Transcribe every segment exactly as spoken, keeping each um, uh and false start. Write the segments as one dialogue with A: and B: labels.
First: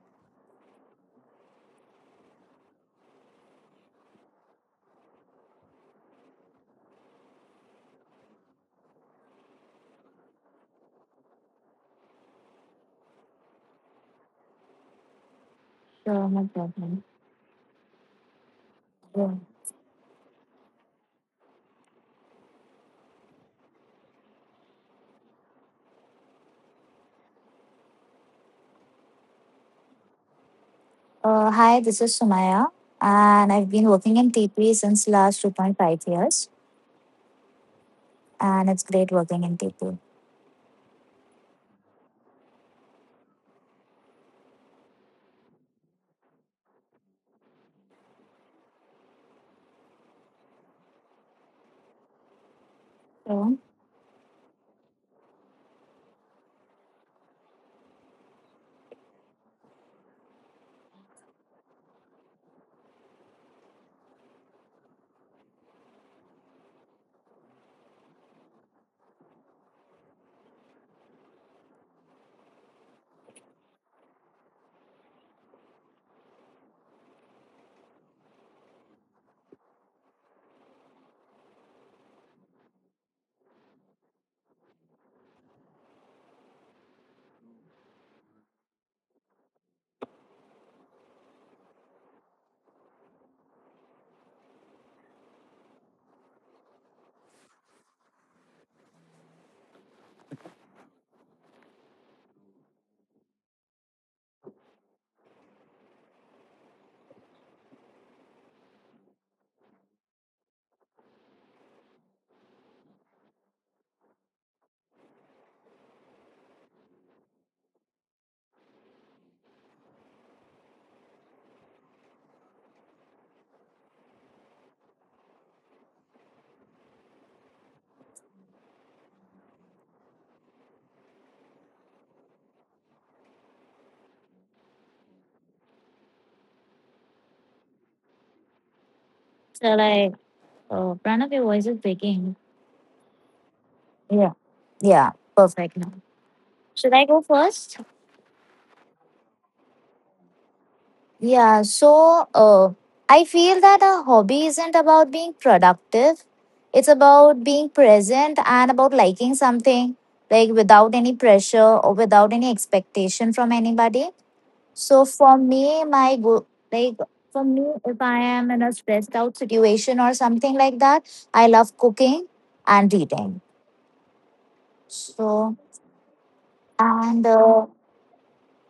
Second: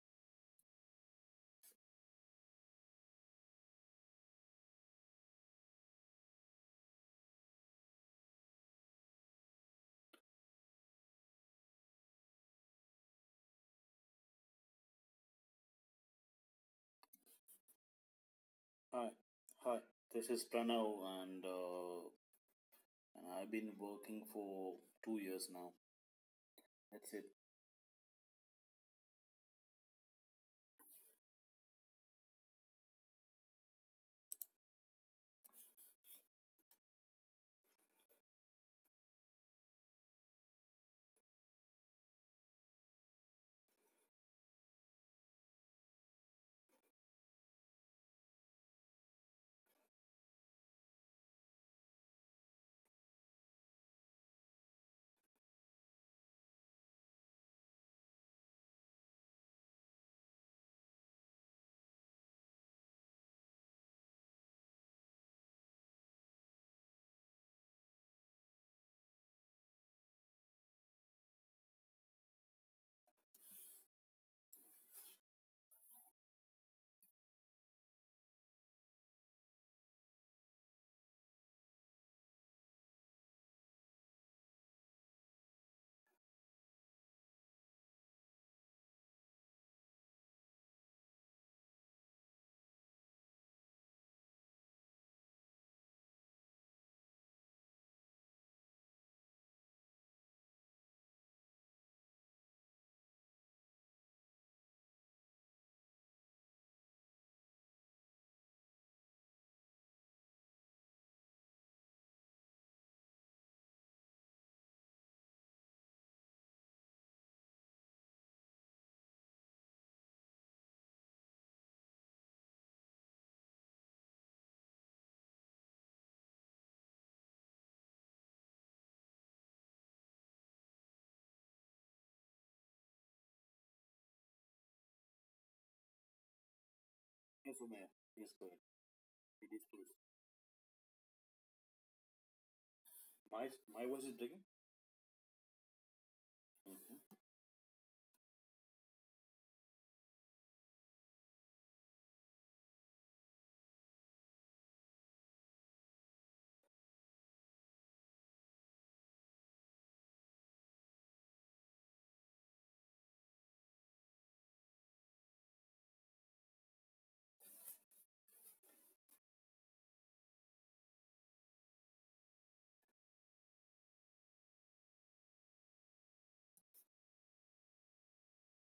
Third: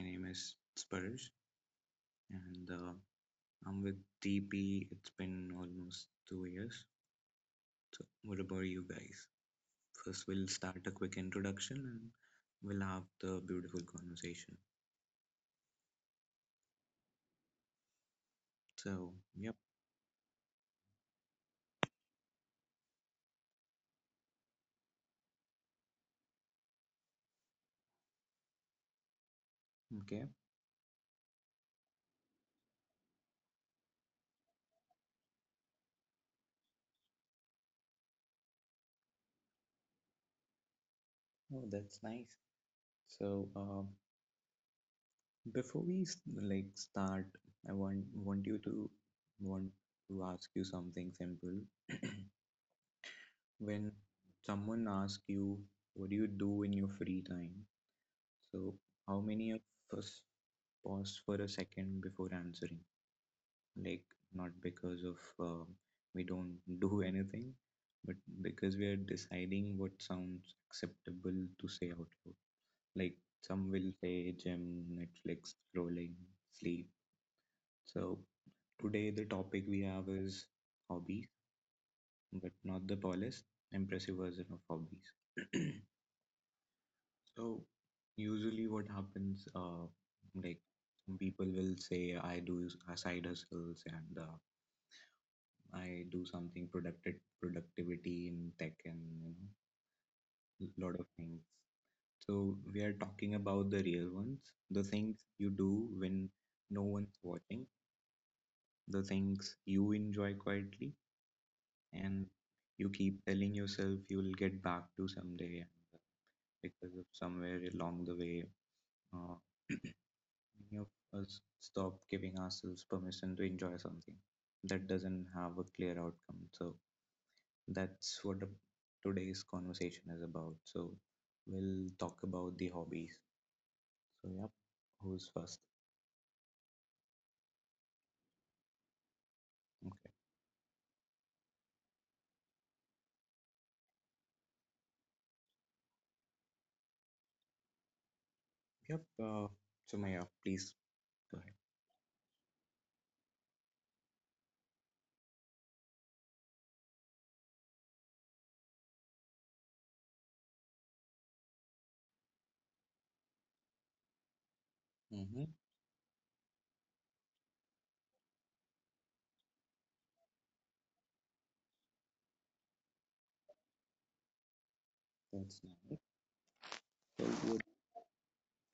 A: name is Sparish and uh, I'm with T P. It's been almost two years. So, what about you guys? First, we'll start a quick introduction and we'll have the beautiful conversation.
B: Sure, no problem.
C: Hi,
A: So,
B: Yeah.
A: yep,
C: hi. This is Pranav, and uh, and I've been working for two years now. That's it.
A: okay.
B: Uh, hi, this is Sumaya, and I've been working in T P since last two point five years, and it's great working in T P.
A: Oh, that's nice. So, uh, Before we s- like start, I want want you to want to ask you something simple.
B: So,
A: When someone asks you, what do you do in your free time? So, how many of us pause for a second before answering? Like, not because of um we don't do anything, but because we are deciding what sounds acceptable to say out loud. Like, some will say gym, Netflix, scrolling, sleep. So, today the topic we have is hobbies, but not the tallest, impressive version of hobbies. So usually what happens, uh, like people will say I do s- side hustles and uh, I do something productive productivity in tech and you know lot of things. So we are talking about the real ones, the things you do when no one's watching, the things you enjoy quietly and you keep telling yourself you'll get back to someday and uh, because of somewhere along the way. Uh, Many of us stop giving ourselves permission to enjoy something that doesn't have a clear outcome. So that's what the, today's conversation is about. So we'll talk about the hobbies. So yep, who's first?
C: Yes, Umaya. Yes, go ahead. It is
B: shall
C: please.
A: Okay.
B: I? Uh, Pranav, your voice is breaking.
C: My my voice is
B: Yeah.
C: breaking.
B: Yeah, perfect now. Should I
C: hmm
B: go first?
A: Yep. Uh, so Maya, please go ahead.
B: Yeah, so uh, I feel that a hobby isn't about being productive. It's about being present and about liking something, like without any pressure or without any expectation from anybody. So for
A: Mm-hmm.
B: me, my go like For me, if I am in a stressed out situation or something like that, I love cooking and reading. So
A: That's nice. So
B: and
A: what?
B: uh,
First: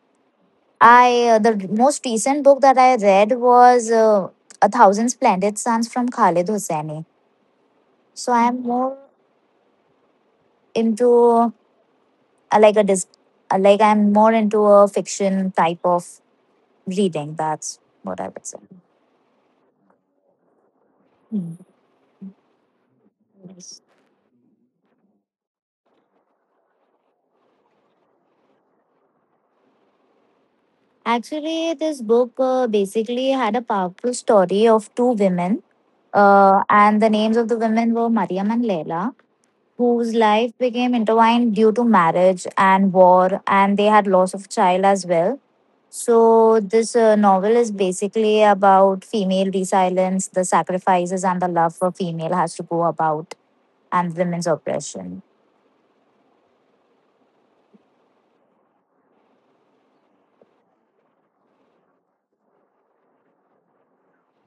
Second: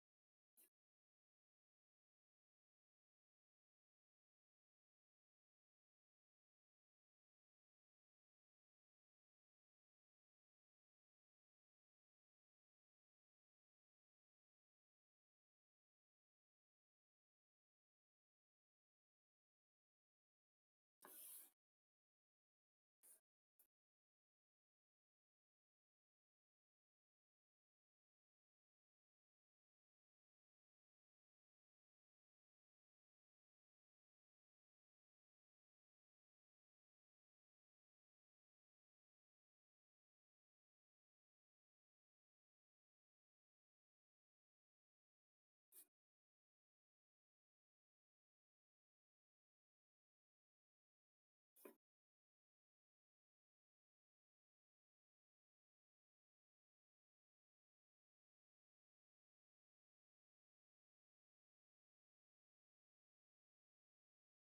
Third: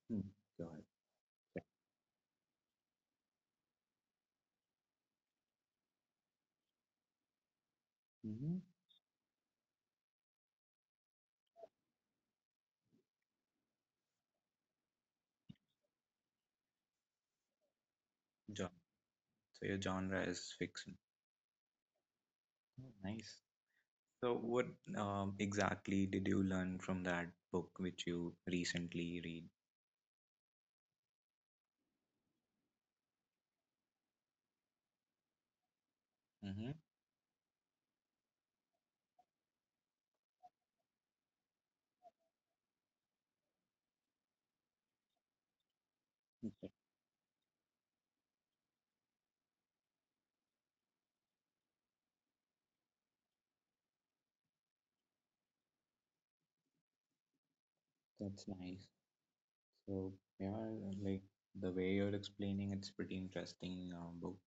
A: Hmm, go ahead.
B: I uh, The most recent book that I read was uh, A Thousand Splendid Suns from Khalid Hosseini. So I
A: Mm-hmm.
B: am more into uh, like a dis uh, like I'm more into a fiction type of reading. That's what I would say.
A: John. So your genre is fiction.
B: Hmm.
A: Oh, nice. So what um, exactly did you learn from that book which you recently read?
B: Actually, this book uh, basically had a powerful story of two women, uh,
A: Mm-hmm.
B: and the names of the women were Mariam and Leila, whose life became intertwined due to marriage and war, and they had loss of child as well. So,
A: Okay,
B: this uh, novel is basically about female resilience, the sacrifices, and the love for female has to go about, and women's oppression.
A: that's nice. So yeah, like the way you're explaining, it's pretty interesting uh, book.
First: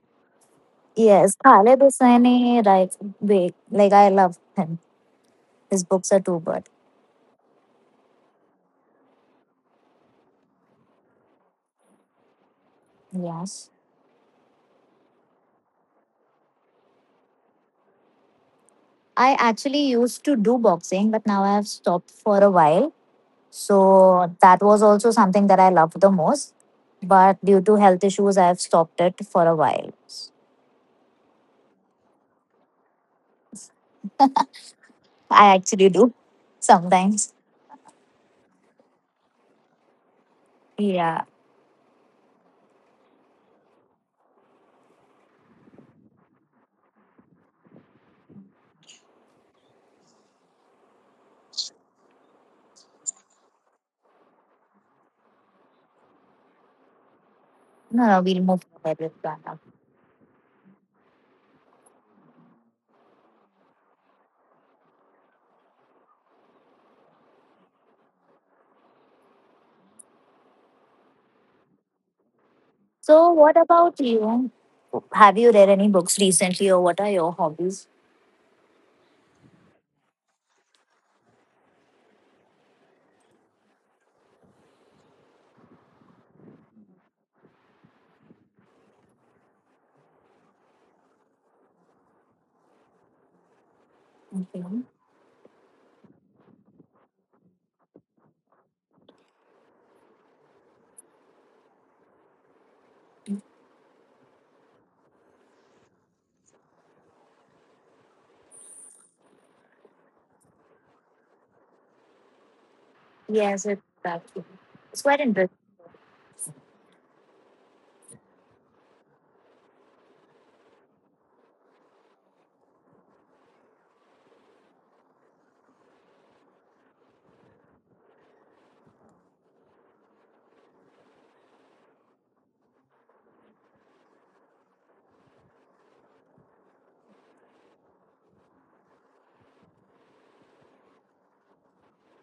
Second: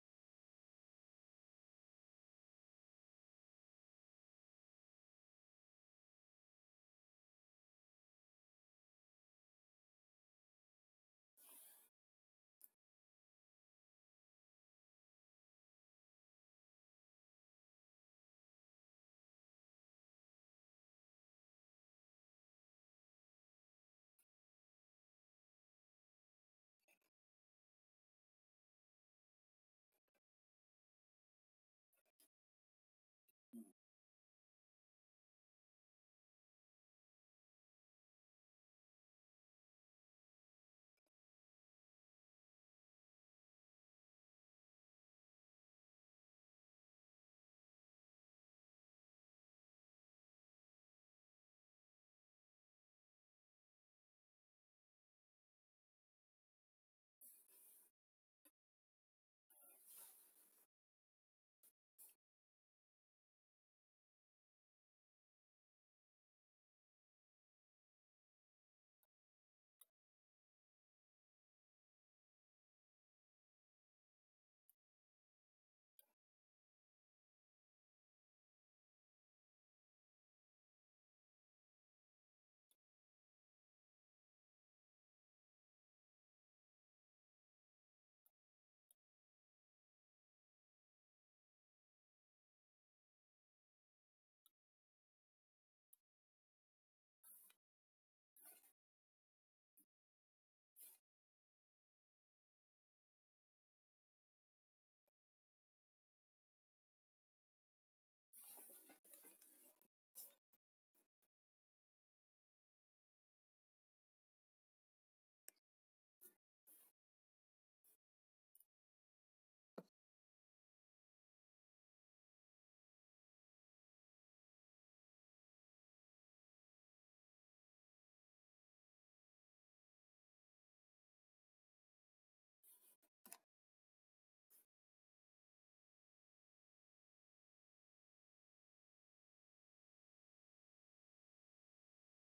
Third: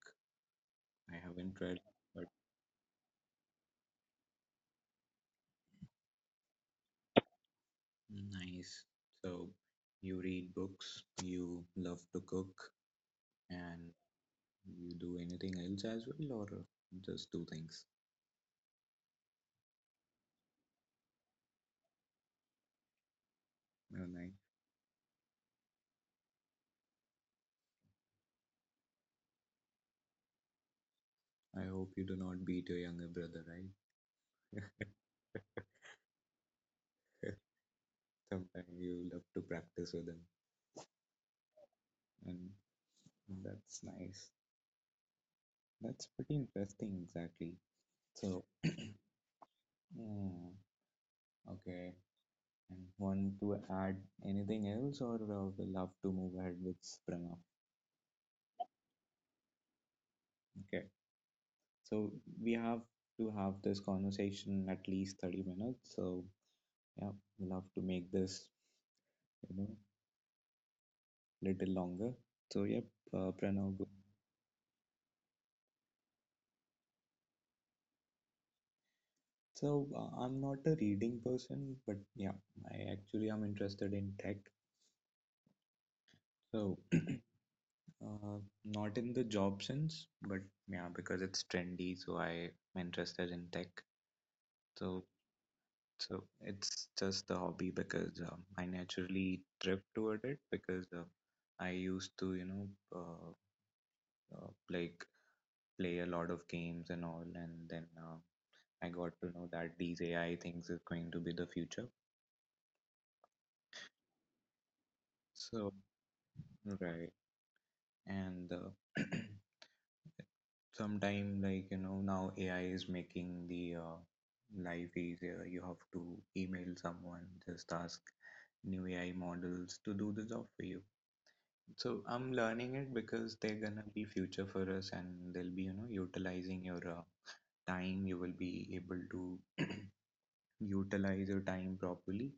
A: I
B: Yes,
A: haven't
B: Khaled
A: read, but
B: Hosseini, right? Wait, like I love him. His books are too good.
A: nice. So you read books, you love to cook,
B: Yes.
A: and you do anything else as well, or just do things.
B: I actually used to do boxing, but now I have stopped for a while.
A: And I,
B: So that was also something that I loved the most. But due to health issues, I have stopped it for a while.
A: I hope you do not beat your younger brother, right?
B: I actually do sometimes.
A: Sometimes you love to practice with him,
B: Yeah.
A: and that's nice. That's pretty interesting, exactly. So. Mm, okay. And want to add anything else, or uh, we love to move ahead with Pranav?
B: No, no, we'll move ahead with that. now.
A: Okay, so we have to have this conversation at least thirty minutes. So, yeah, we love to make this, you know, little longer. So, yep, uh,
B: So, what
A: Pranav, go.
B: about you? Have you read any books recently, or what are your hobbies?
A: So, uh, I'm not a reading person, but yeah, I actually am interested in tech. So, uh, not in the job sense, but yeah, because it's trendy, so I'm interested in tech.
B: Okay.
A: So, So it's just the hobby because um, I naturally drift toward it because uh, I used to, you know, uh, uh, like play a lot of games and all, and then uh, I got to know that these A I things is going to be the future.
B: Yes, it's that. It's quite interesting.
A: So right, and uh, sometime like you know now A I is making the uh, life easier. You have to email someone, just ask new A I models to do the job for you. So I'm learning it because they're gonna be future for us, and they'll be, you know, utilizing your uh, time. You will be able to utilize your time properly,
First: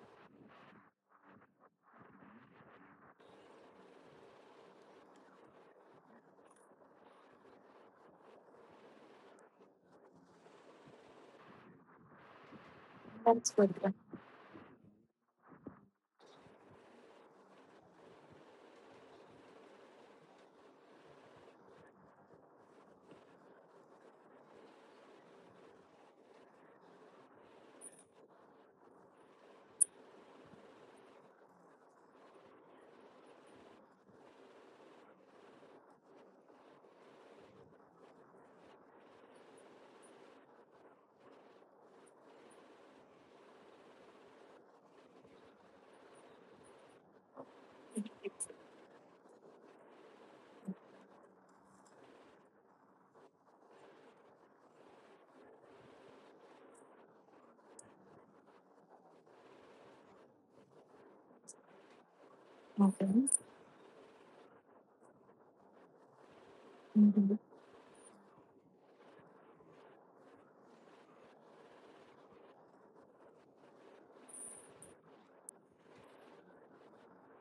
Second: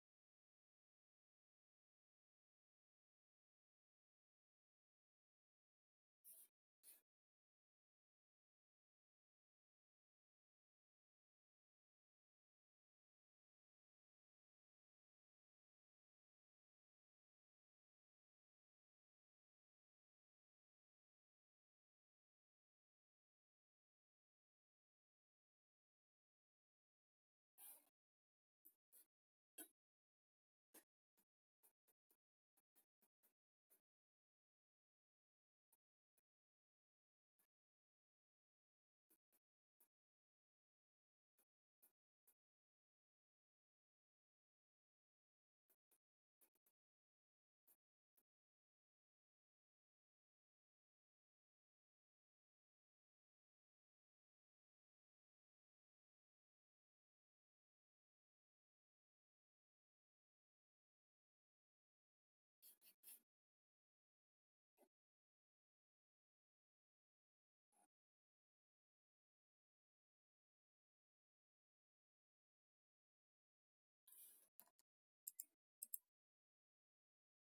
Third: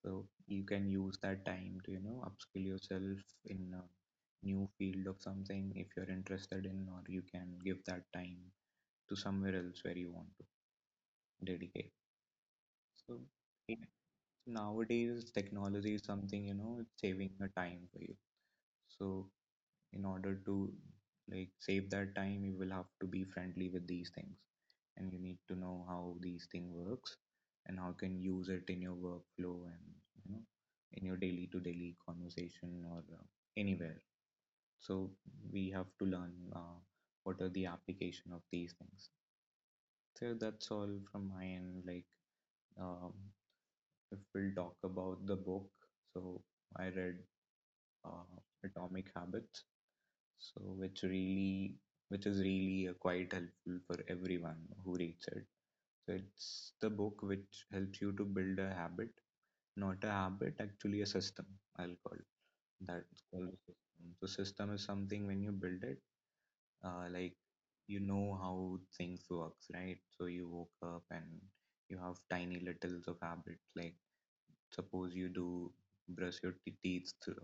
A: so you can use that time to, you know, upskill yourself in a new field of something if you're interested in, or you can give that time to somewhere else where you want to dedicate. So
B: That's good.
A: it, Nowadays, technology is something, you know, it's saving your time for you. So in order to like save that time, you will have to be friendly with these things, and you need to know how these thing works and how you can use it in your workflow and you know in your daily to daily conversation or uh, anywhere. So we have to learn uh, what are the application of these things. So that's all from my end like um, if we'll talk about the book, so I read uh, Atomic Habits, so which really which is really uh, quite helpful for everyone who reads it. So it's the book which helps you to build a habit, not a habit, actually a system, I'll call it.
B: Okay.
A: That's called a system. So system is something when you build it, uh, like you know how things works, right? So you woke up and you have tiny littles of habits like suppose you do brush your te- teeth th-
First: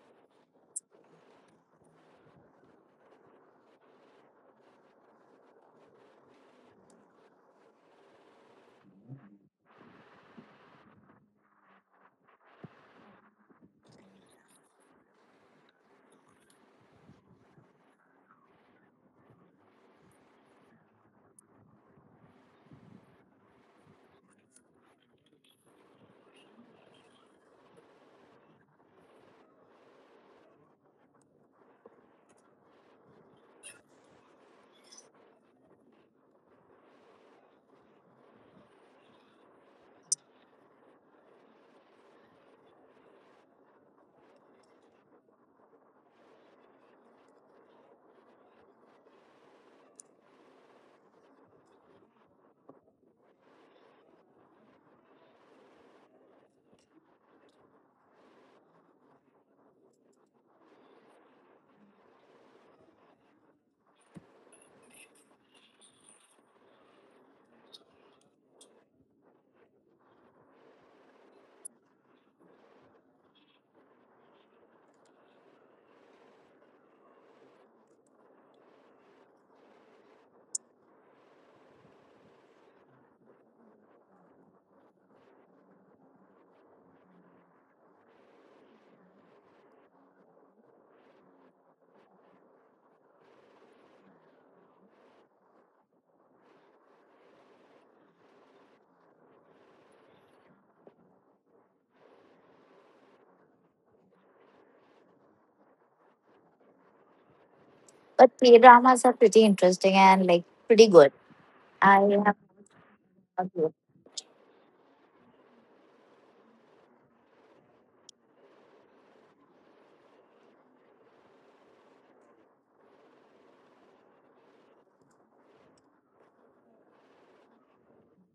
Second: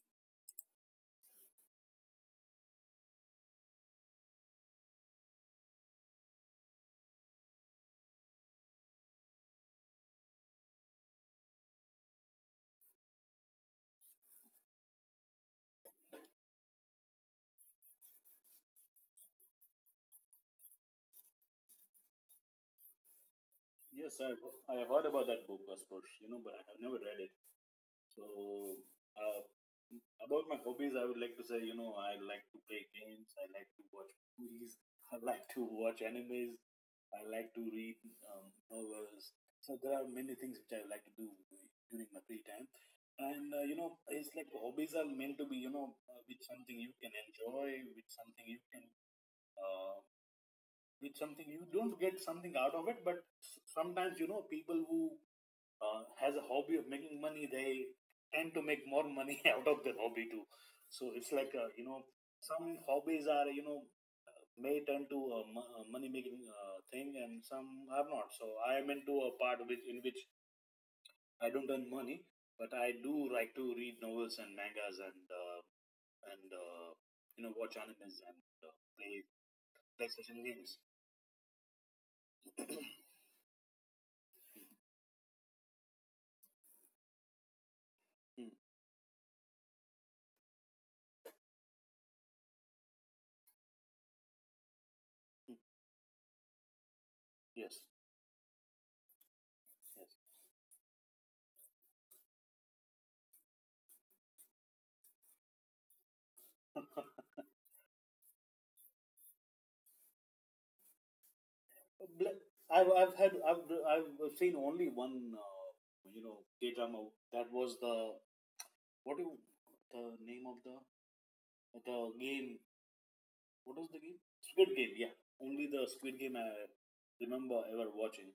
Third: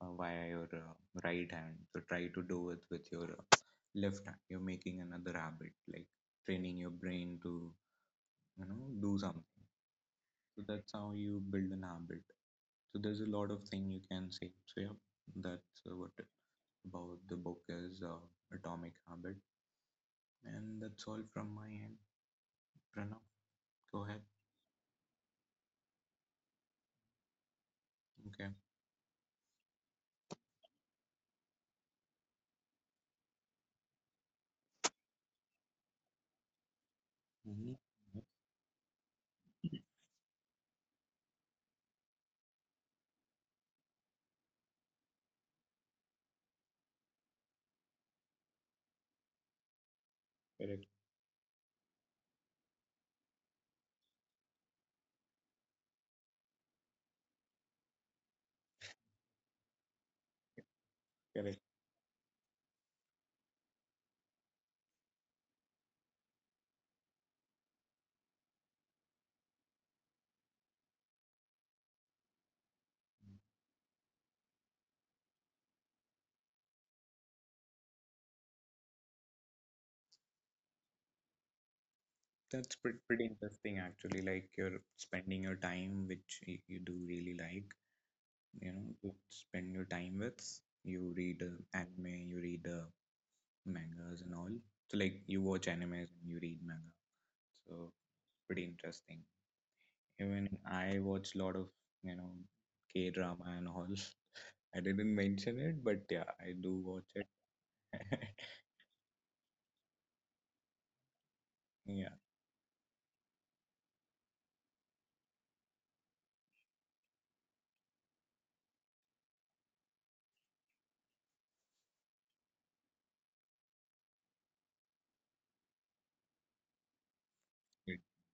A: uh, via your uh, right hand, so try to do it with your uh, left hand. You're making another habit, like training your brain to you know do something. So that's how you build an habit. So there's a lot of thing you can say, so yeah, that's uh, what about the book is uh, Atomic Habit, and that's all from my end. Pranav, go
C: Yes,
A: ahead.
C: I I have heard about that book, Asperge, you know, but I have never read it. So,
A: Okay.
C: uh, about my hobbies, I would like to say, you know, I like to play games. I like to watch movies. I like to watch animes. I like to
A: Hmm.
C: read um, novels. So there are many things which I like to do during my free time, and uh, you know, it's like hobbies are meant to be, you know, uh, with something you can enjoy, with something you can uh,
A: Correct.
C: with something you don't get something out of it. But s- sometimes, you know, people who uh, has a hobby of making money, they tend to make more money out of their hobby too. So it's like,
A: Correct.
C: uh, you know some hobbies are, you know, uh, may turn to a money making uh, thing, and some are not. So I am into a part which in which I don't earn money, but I do like to read novels and mangas and uh, and uh, you know, watch animes and uh, play PlayStation games.
A: That's pretty, pretty interesting actually, like you're spending your time which y- you do really like.
C: Mm,
A: You know, you spend your time with you read uh, anime, you read uh, mangas and all. So like you
C: mm,
A: watch animes and you read manga,
C: yes,
A: so pretty interesting.
C: yes.
A: Even I watch a lot of you know k drama and all I didn't mention it, but yeah, I do watch it.
B: But K dramas are pretty interesting and like pretty good. I
A: Yeah,
B: have
C: Bla- I've I've had I've I've seen only one uh, you know, K drama. That was the, what do you, the name of the the game what was the game? Squid Game. Yeah, only the Squid Game I remember ever
A: good.
C: watching.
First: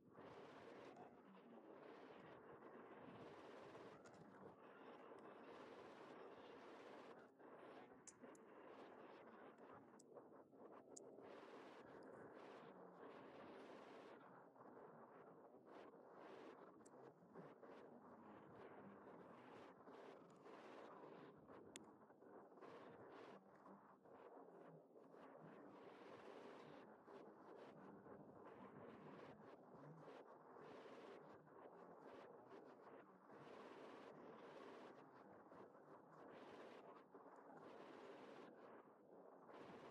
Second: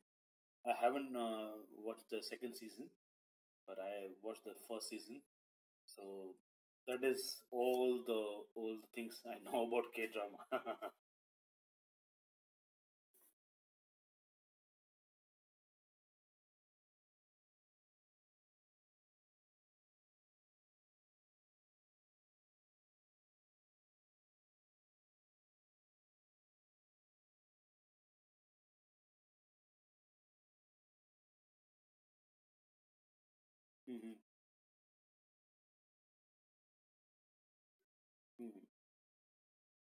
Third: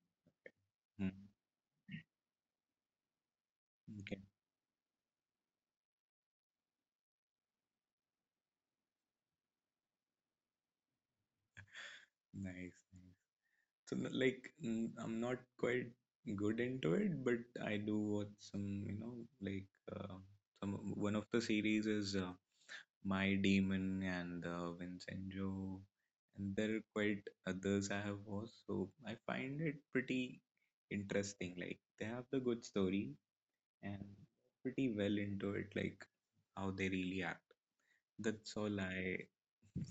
C: I
A: Mm,
C: haven't uh, watched the second season, but I
A: okay.
C: watched the first season. So that is all the all the things I know about K drama.
A: Nice, nice. So n- like mm, I'm not quite good into it, but I do watch some you know like uh, some one of the series is uh, My Demon and uh, Vincenzo, and there are quite others I have watched. So I find it pretty interesting. Like they have the good story
C: hmm
A: and pretty well into it, like how they really act. That's all
C: hmm
A: I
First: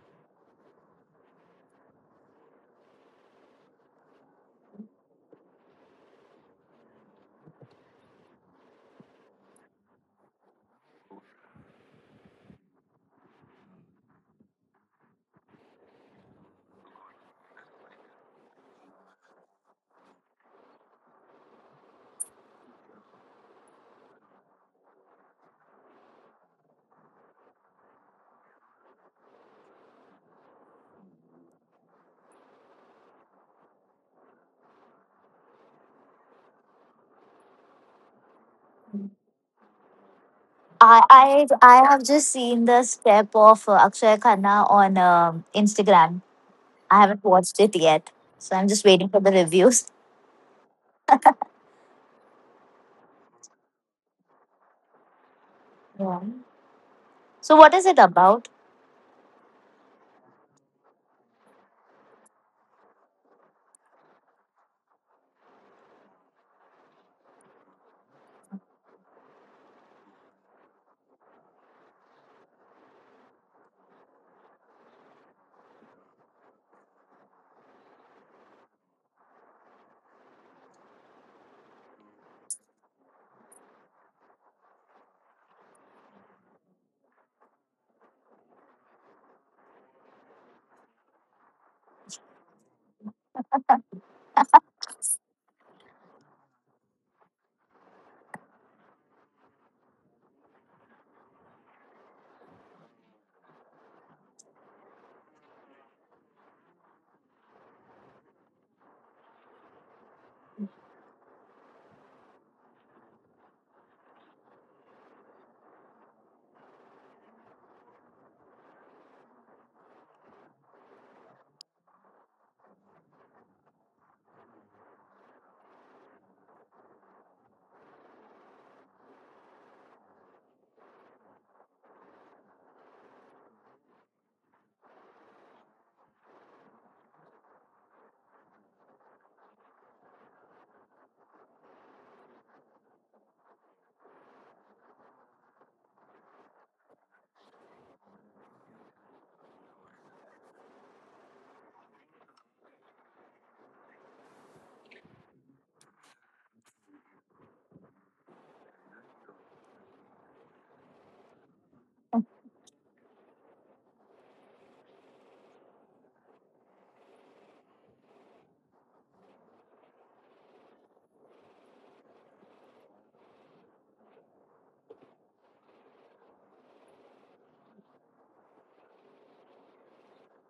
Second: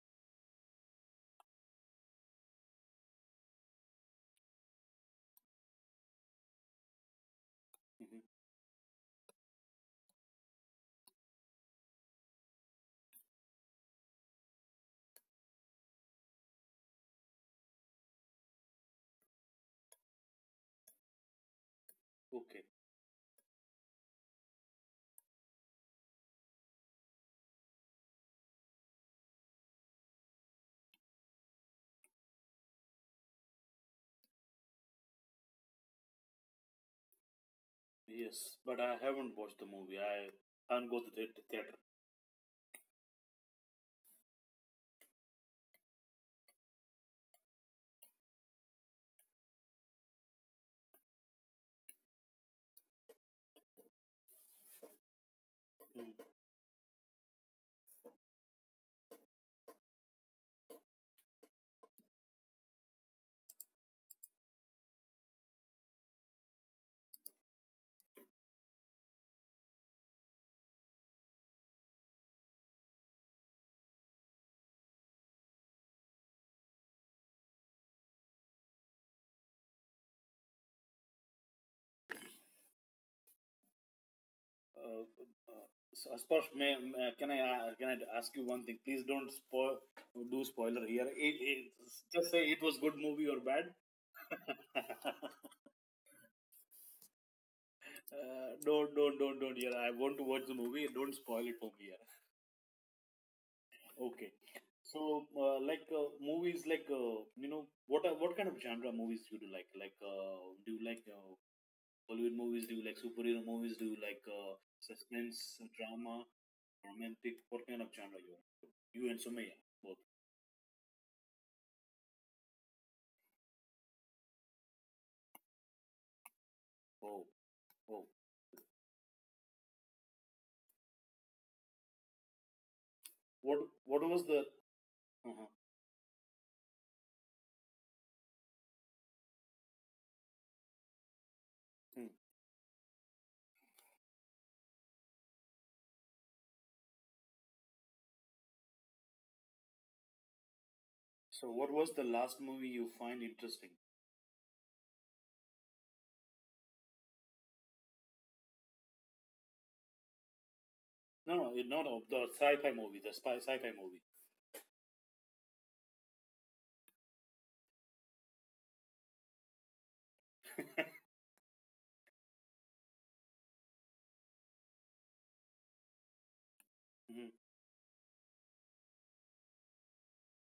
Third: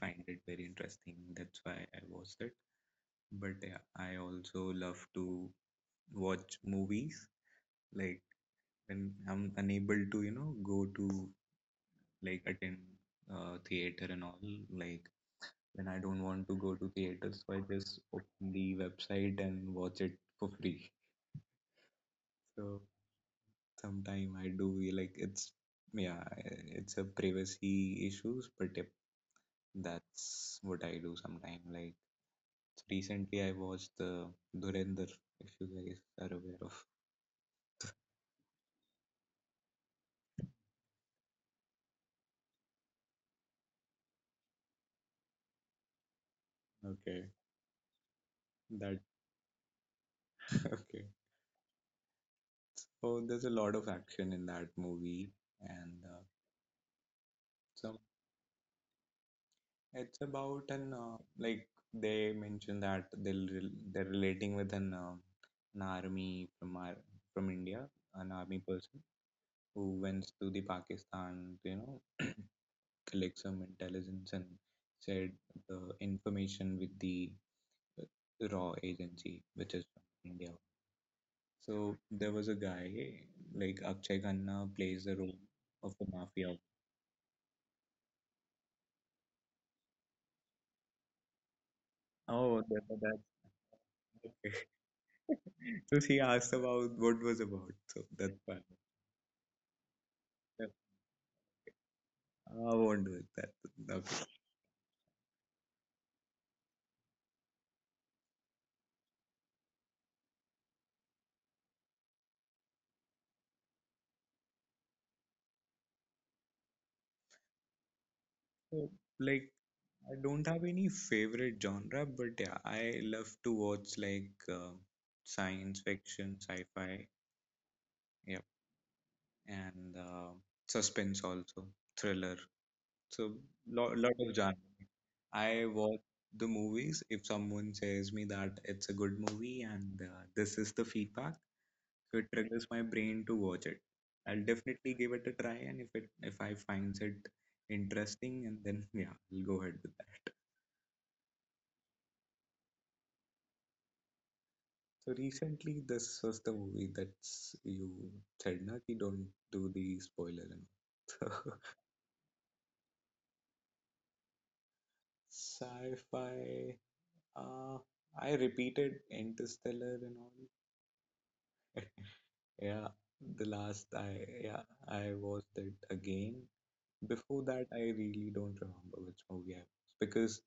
A: find it very interesting. That's why I watched it. But yeah, I also love to watch movies. Like
C: hmm
A: when I'm unable to, you know, go to like attend uh, theater and all, like when I don't want to go to theaters, so I just open the website and watch it for free.
C: Okay.
A: So sometime I do like it's yeah, it's a privacy issues, but yep, that's what I do sometime. Like recently, I watched the Dhurandhar, if you guys are aware of.
C: Yes, but I haven't watched the movie. I can't go
B: I,
C: to the
B: I
C: theater.
B: I have just seen the step of uh, Akshay Khanna on um Instagram. I haven't
A: Okay,
B: watched it yet, so I'm just
A: that
B: waiting for the reviews.
A: okay. So there's a lot of action in that movie, and
B: Yeah.
A: uh,
C: Mm.
B: So what is
A: some
B: it about?
A: it's about an uh, like they mentioned that they'll rel- they're relating with an uh, an army from our, from India, an army person who went to the Pakistan, you know, collect some intelligence and said the information with the uh, raw agency, which is from India. So there was a guy like Akshay Khanna
C: Uh,
A: plays the role
C: uh,
A: of a
C: so Aspash,
A: mafia.
C: may, may- can I uh, can I ask you one thing? Please don't spoil, do spoiler here. It, it, just say
A: Oh,
C: it was
A: that,
C: good
A: that's
C: movie or bad.
A: okay.
C: uh,
A: So she asked about what was about. So that's why.
C: don't don't don't don't. here. I want to watch the
A: Yeah,
C: movie. Don't spoil it for me.
A: I won't do it. That Okay.
C: Okay. So, uh, like, uh, movies, like, uh, you know, what are, what kind of genre movies you do like? Like, uh, do you like uh, Hollywood movies? Do you like superhero movies? Do you like uh, suspense, drama, romantic? What kind of genre you are?
A: So
C: You and
A: like
C: Sumaya both.
A: I don't have any favorite genre, but yeah, I love to watch like uh, science fiction, sci-fi,
C: Oh, oh.
A: yep, and uh, suspense also, thriller. So
C: What
A: lot
C: what
A: lot
C: was
A: of
C: the?
A: genre.
C: Uh-huh.
A: I watch the movies if someone says me that it's a good movie and uh, this is the feedback,
C: Hmm.
A: so it triggers my brain to watch it. I'll definitely give it a try, and if it if I finds it interesting, and then yeah, I'll go ahead with that.
C: So, what was the last movie you find interesting?
A: So recently, this was the movie that you said na ki don't do the spoiler and
C: No, no,
A: all.
C: it- not of the sci-fi movie, the spy sci-fi movie.
A: So sci-fi. Uh, I repeated Interstellar and all. Yeah, the last I yeah, I watched it again.
C: hmm
A: Before that, I really don't remember which movie I watched because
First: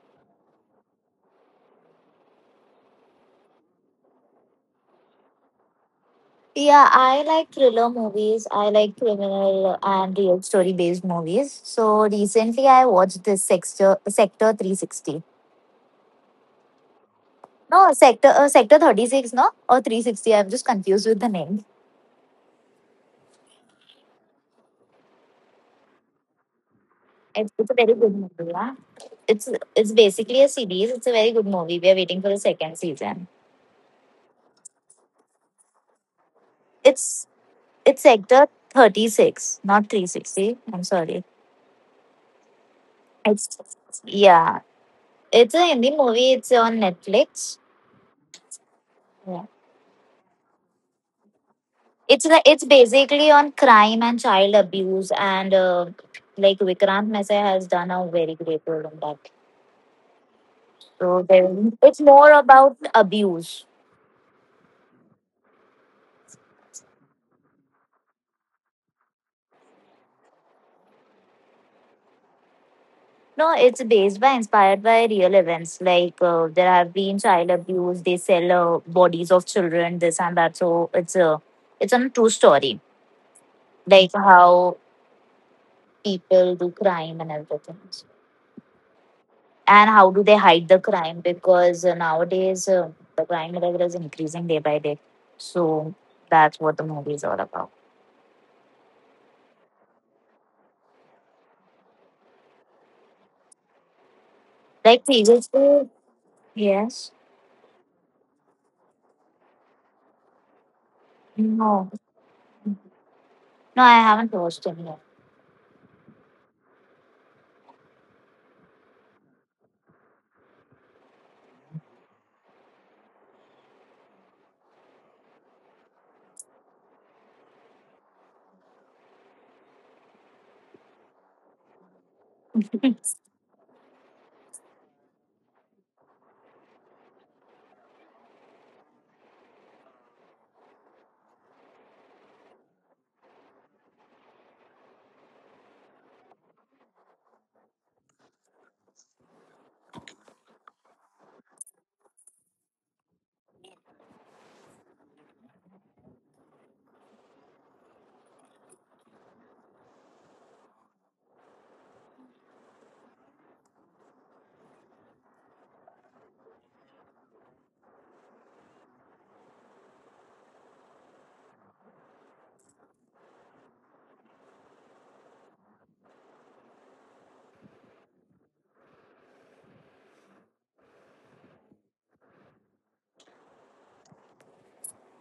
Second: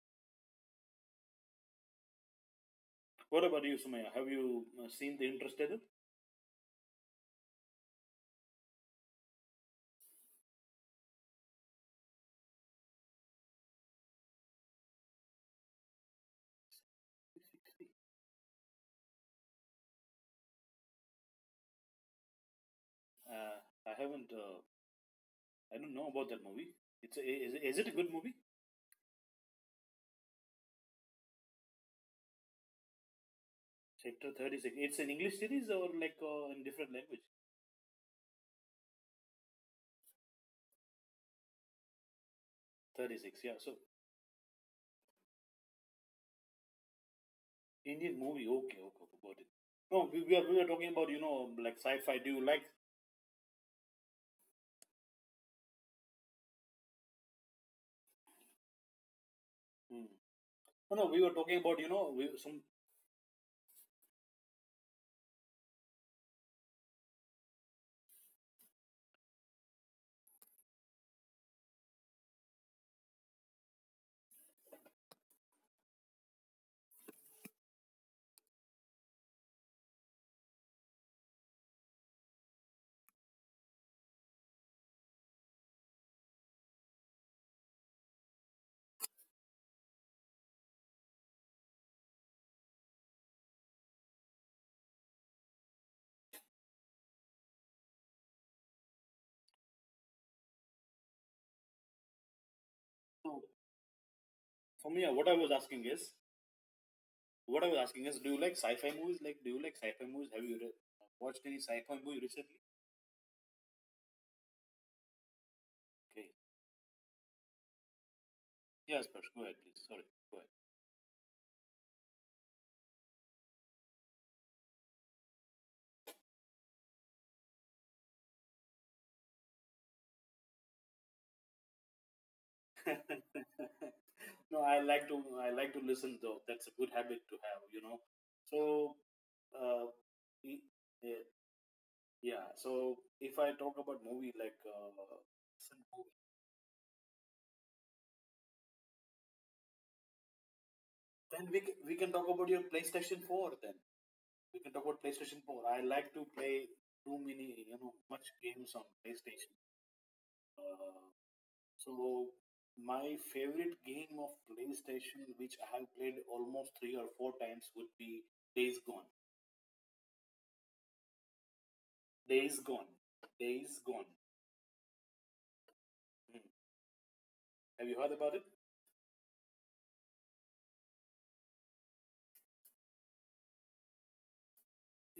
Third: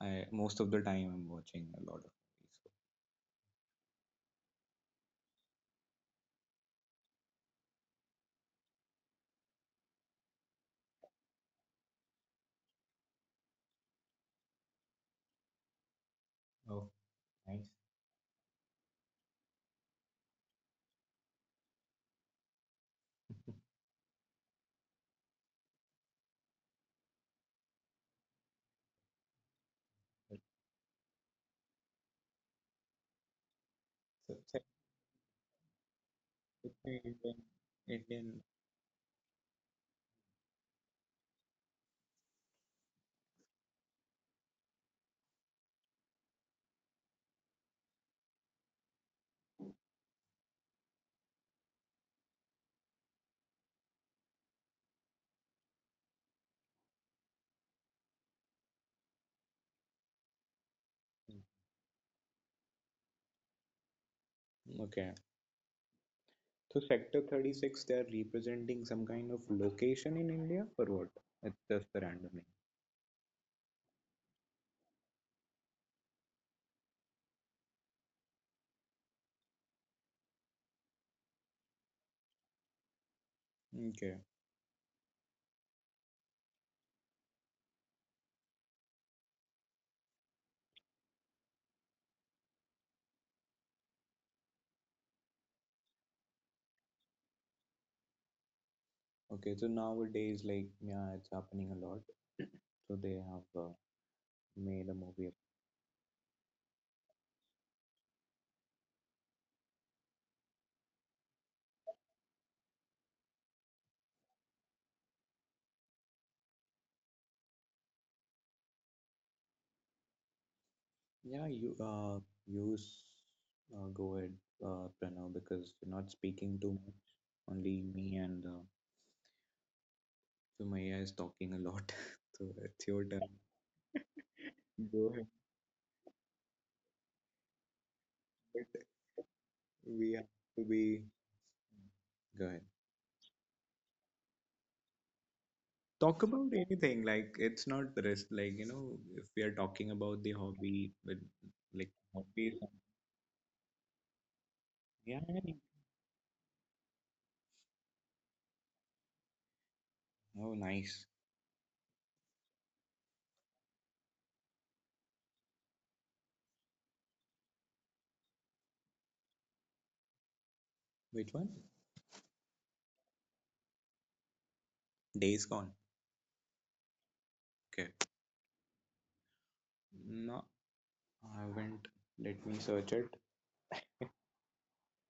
A: I most of the time I'm watching a lot of movies.
C: What about you, Sumaya? Have you uh, seen the Interstellar?
B: Yeah, I like thriller movies. I like criminal and real story based movies. So recently, I watched this Sector Sector three sixty.
A: So. Oh, nice.
B: No, Sector uh, Sector thirty six. No, or three sixty. I'm just confused with the name.
C: Uh, I haven't. Uh, I don't know about that movie. It's a,
B: It's,
C: is,
B: it's a
C: is it
B: very
C: a good
B: good
C: movie?
B: movie. Yeah, it's it's
A: it's,
B: basically a series. It's a very good movie. We are waiting for the second season.
C: Sector
A: it's,
C: Thirty Six. It's an English series or like uh, in
A: it's
C: different language?
B: It's
A: Indian,
B: it's
A: Indian.
B: Sector Thirty Six, not Three Sixty. I'm sorry.
C: Thirty Six. Yeah.
B: It's
C: So
B: yeah. It's a Hindi movie. It's on Netflix.
C: Indian movie. Okay. Okay. Okay. Got it.
B: Yeah.
C: No, we, we are we were talking about, you know, like sci-fi.
B: It's
C: Do
B: like
C: you like?
B: it's basically on crime and child abuse and, uh, like, Vikrant Mehta has done a very great role in that.
C: Hmm. No, no. We
B: So
C: were
B: there,
C: talking about, you
B: it's
C: know, we,
B: more
C: some.
B: about abuse.
A: Mm, okay. So Sector thirty six, they are representing some kind of location in India or what? It's just a random
B: No, it's based by inspired by real events. Like uh, there have been child abuse. They sell uh, bodies of children, this and that. So it's a it's a true story.
A: name.
B: Like
A: Okay.
B: how people do crime and everything, and how do they hide the crime? Because uh, nowadays uh, the crime level is increasing day by day. So that's what the movie is all about.
A: Okay. So nowadays, like, yeah, it's happening a lot. So they
C: So
A: have uh, made
C: for
A: a
B: Like
C: me, uh, what
A: movie.
C: I was asking
B: previously,
C: is
B: yes,
C: what I was asking is, do you like sci-fi movies? Like, do you like sci-fi movies? Have you re- watched any
B: no, no,
C: sci-fi movie recently?
B: I haven't watched any
C: Okay. Yes, Persh. Go ahead, please. Sorry. Go ahead.
A: Yeah, you uh you s- uh, go ahead, uh, Pranav, because you're not speaking too much. Only me and uh, Sumaya is talking a lot, so it's your turn.
C: No, I like to,
A: Go ahead.
C: I like to listen though. That's a good habit to have, you know. So,
A: But
C: uh,
A: we have
C: y-
A: to be.
C: yeah, yeah.
A: Go ahead.
C: So if I talk about movie, like, uh, some movie,
A: Talk about anything. Like it's not the rest. Like you know, if we are talking about the hobby, but
C: then we can, we
A: like
C: can talk about your
A: hobby.
C: PlayStation Four. Then we can talk about
A: Yeah,
C: PlayStation
A: yeah.
C: Four. I like to play too many, you know, much games on PlayStation.
A: Oh,
C: Uh,
A: nice.
C: so my favorite game of PlayStation, which I have played almost three or four times, would be Days Gone.
A: Which one?
C: Days Gone. Days Gone.
A: Days Gone.
C: Mm. Have you
A: Okay.
C: heard about it?
A: No, I haven't. Let me search it.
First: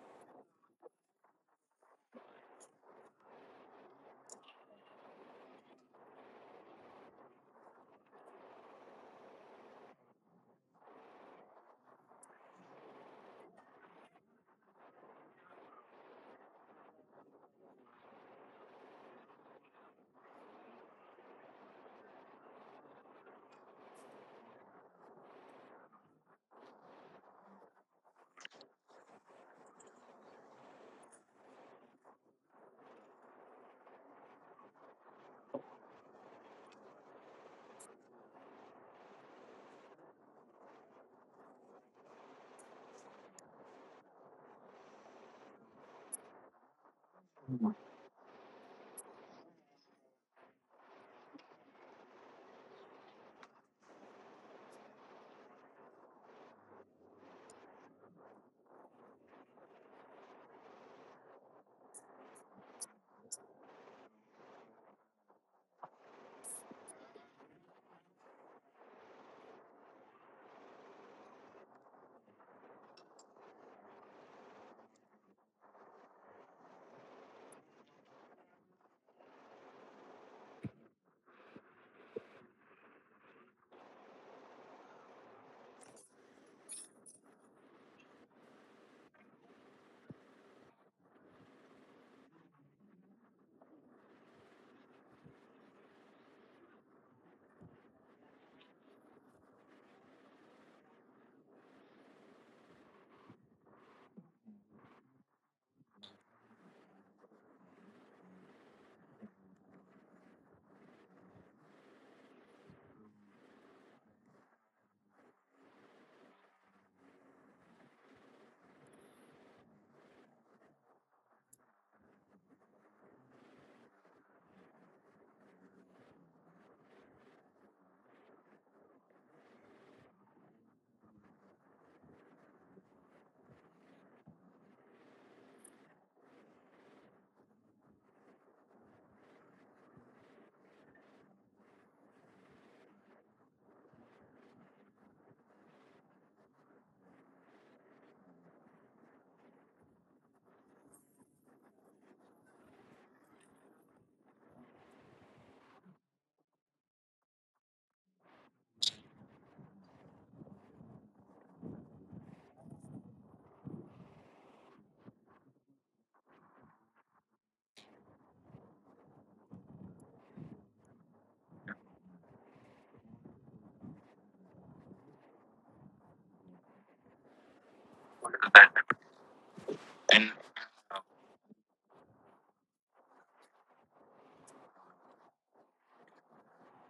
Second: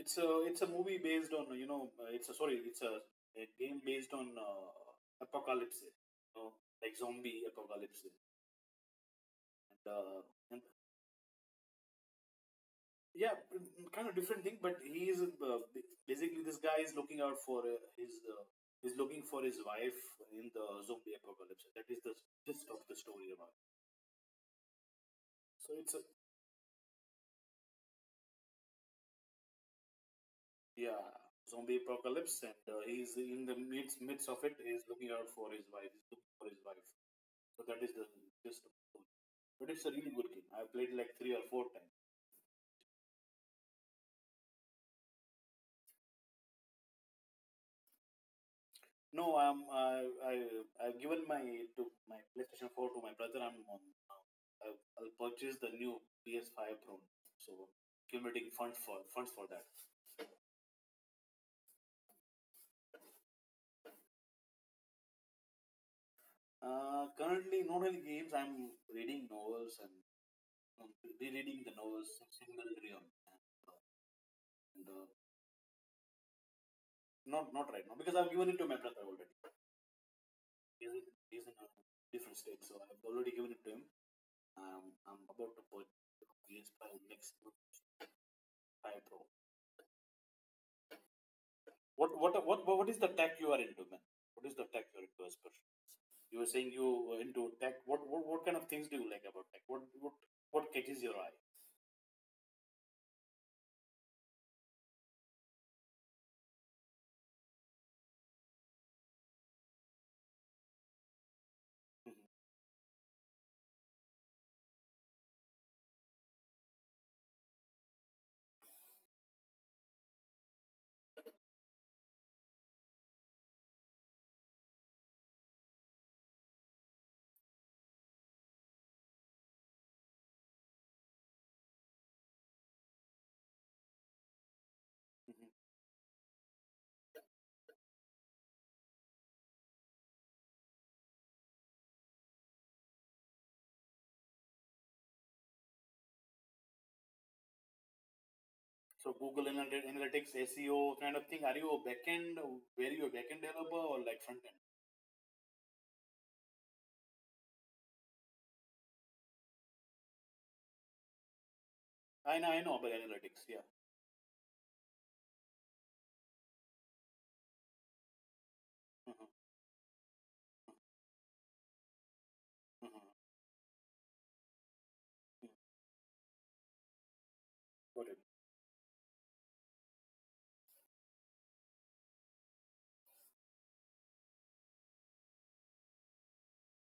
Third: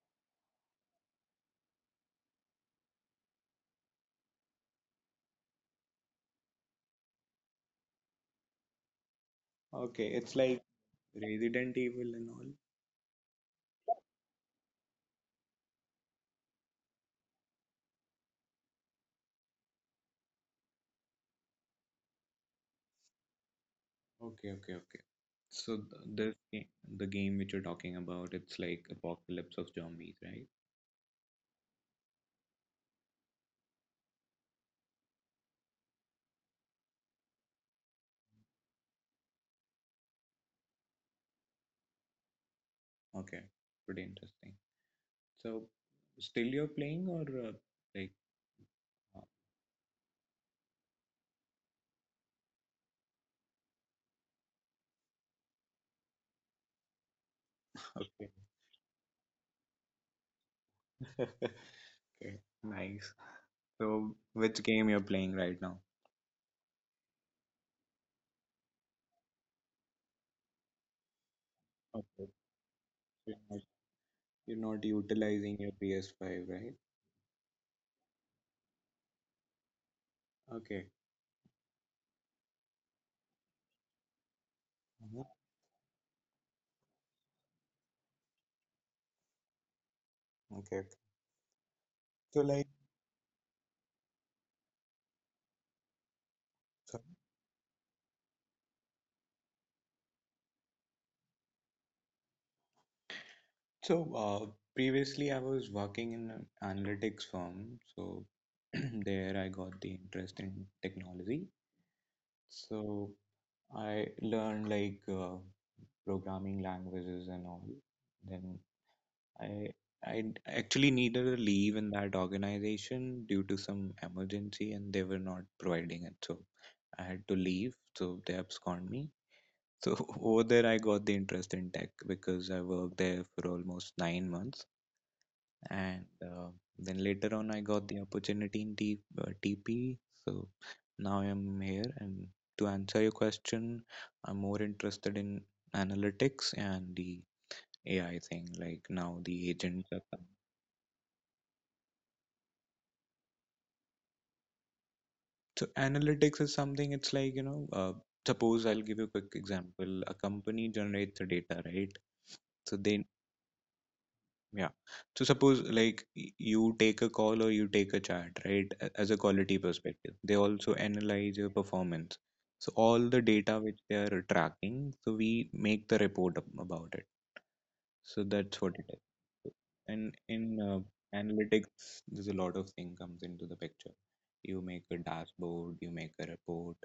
C: It's a it's a movie based on, you know, uh, it's a sorry it's a, a game based on uh, apocalypse, you know, like zombie apocalypse, and,
A: Okay,
C: uh,
A: it's
C: and
A: like Resident Evil and all.
C: yeah, mm, kind of different thing. But he is, uh, basically this guy is looking out for uh, his uh, he's looking for his wife in the zombie apocalypse. That is the gist of the story about.
A: Okay, okay, okay.
C: So
A: So
C: it's a,
A: th- this game, the game which you're talking about, it's like Apocalypse of Zombies, right?
C: yeah, zombie apocalypse, and uh, he's in the midst midst of it. He's looking out for his wife. He's looking for his wife. So that is the gist of the story. But it's a really good game. I played like three or four times.
A: Okay, pretty interesting. So still you're playing or uh, like uh,
C: No, I'm I I I've given my to my PlayStation Four to my brother. I'm on. I, I'll purchase the new P S Five Pro. So accumulating funds for funds for that.
A: okay. Okay, nice. So which game you're playing right now?
C: Uh, currently, not only games. I'm reading novels and um, rereading the novels.
A: Okay.
C: Single Realm
A: You're
C: and
A: not,
C: uh,
A: you're not
C: and uh,
A: utilizing your P S five, right?
C: not not right now because I've given it to my brother already.
A: Okay.
C: He's in, he's in a different state, so I've already given it to him. Um, I'm
A: Mhm.
C: about to put P S five next month, five Pro.
A: Okay, okay.
C: What what
A: So
C: what
A: like
C: what is the tech you are into, man? What is the tech you're into as per? You were saying you were into tech. What, what what kind of things do you like about tech? What what what catches your eye?
A: So, uh, previously I was working in an analytics firm, so there I got the interest in technology. So I learned like uh, programming languages and all. Then I I actually needed a leave in that organization due to some emergency, and they were not providing it, so I had to leave. So they absconded me. So over there, I got the interest in tech because I worked there for almost nine months
C: Mhm.
A: and uh, then later on I got the opportunity in T, uh, TP. So now I'm here, and to answer your question, I'm more interested in analytics and the AI thing, like
C: So
A: now the
C: Google
A: agents are coming.
C: Analytics, S E O kind of thing. Are you a backend? Were you a backend developer or like front end?
A: So analytics is something, it's like you know, uh, suppose I'll give you a quick example. A company generates the data, right?
C: I know, I know
A: So
C: about
A: they...
C: analytics. Yeah.
A: Yeah. So suppose like y- you take a call or you take a chat, right? a- As a
C: Mhm,
A: quality perspective, they also analyze your performance. So
C: mhm,
A: all the data which they are tracking, so
C: mhm.
A: we make the report ab- about it.
C: Got it.
A: So that's what it is. And in uh, analytics, there's a lot of thing comes into the picture. You make a dashboard, you make a report.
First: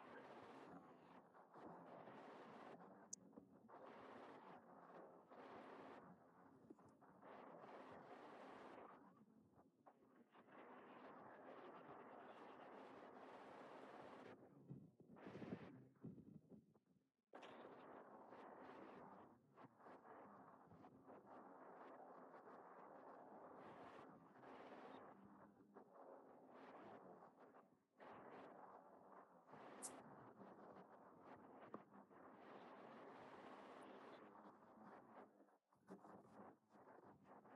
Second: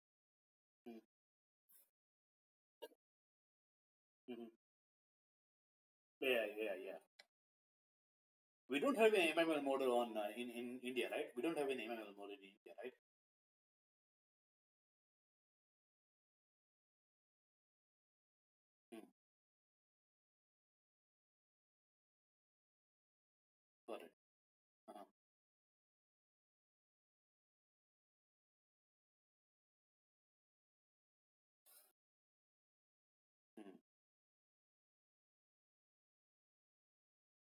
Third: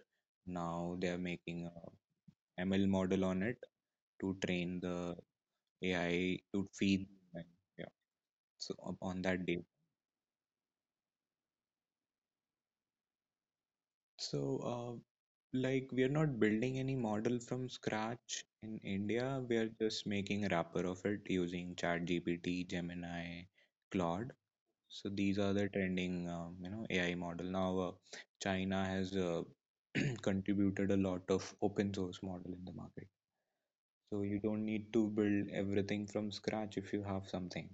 A: Now
C: Mhm.
A: they are making a M L model on it to
C: hmm
A: train the A I
C: Yeah,
A: to
C: yeah, yeah.
A: feed. Yeah. So
C: We don't
A: up
C: have an
A: on that
C: M M L
A: data.
C: model on uh, in in India, right? We don't have an M M L model in India, right?
A: So, uh, like, we are not building any model from scratch in
C: Mm.
A: India. We are just making a wrapper of it using ChatGPT, Gemini,
C: Got it.
A: Claude. So
C: Uh-huh.
A: these are the trending, um, you know, A I model. Now, uh, China has uh, contributed a lot of open source model in the market.
C: Mm.
A: So you don't need to build everything from scratch if you have something,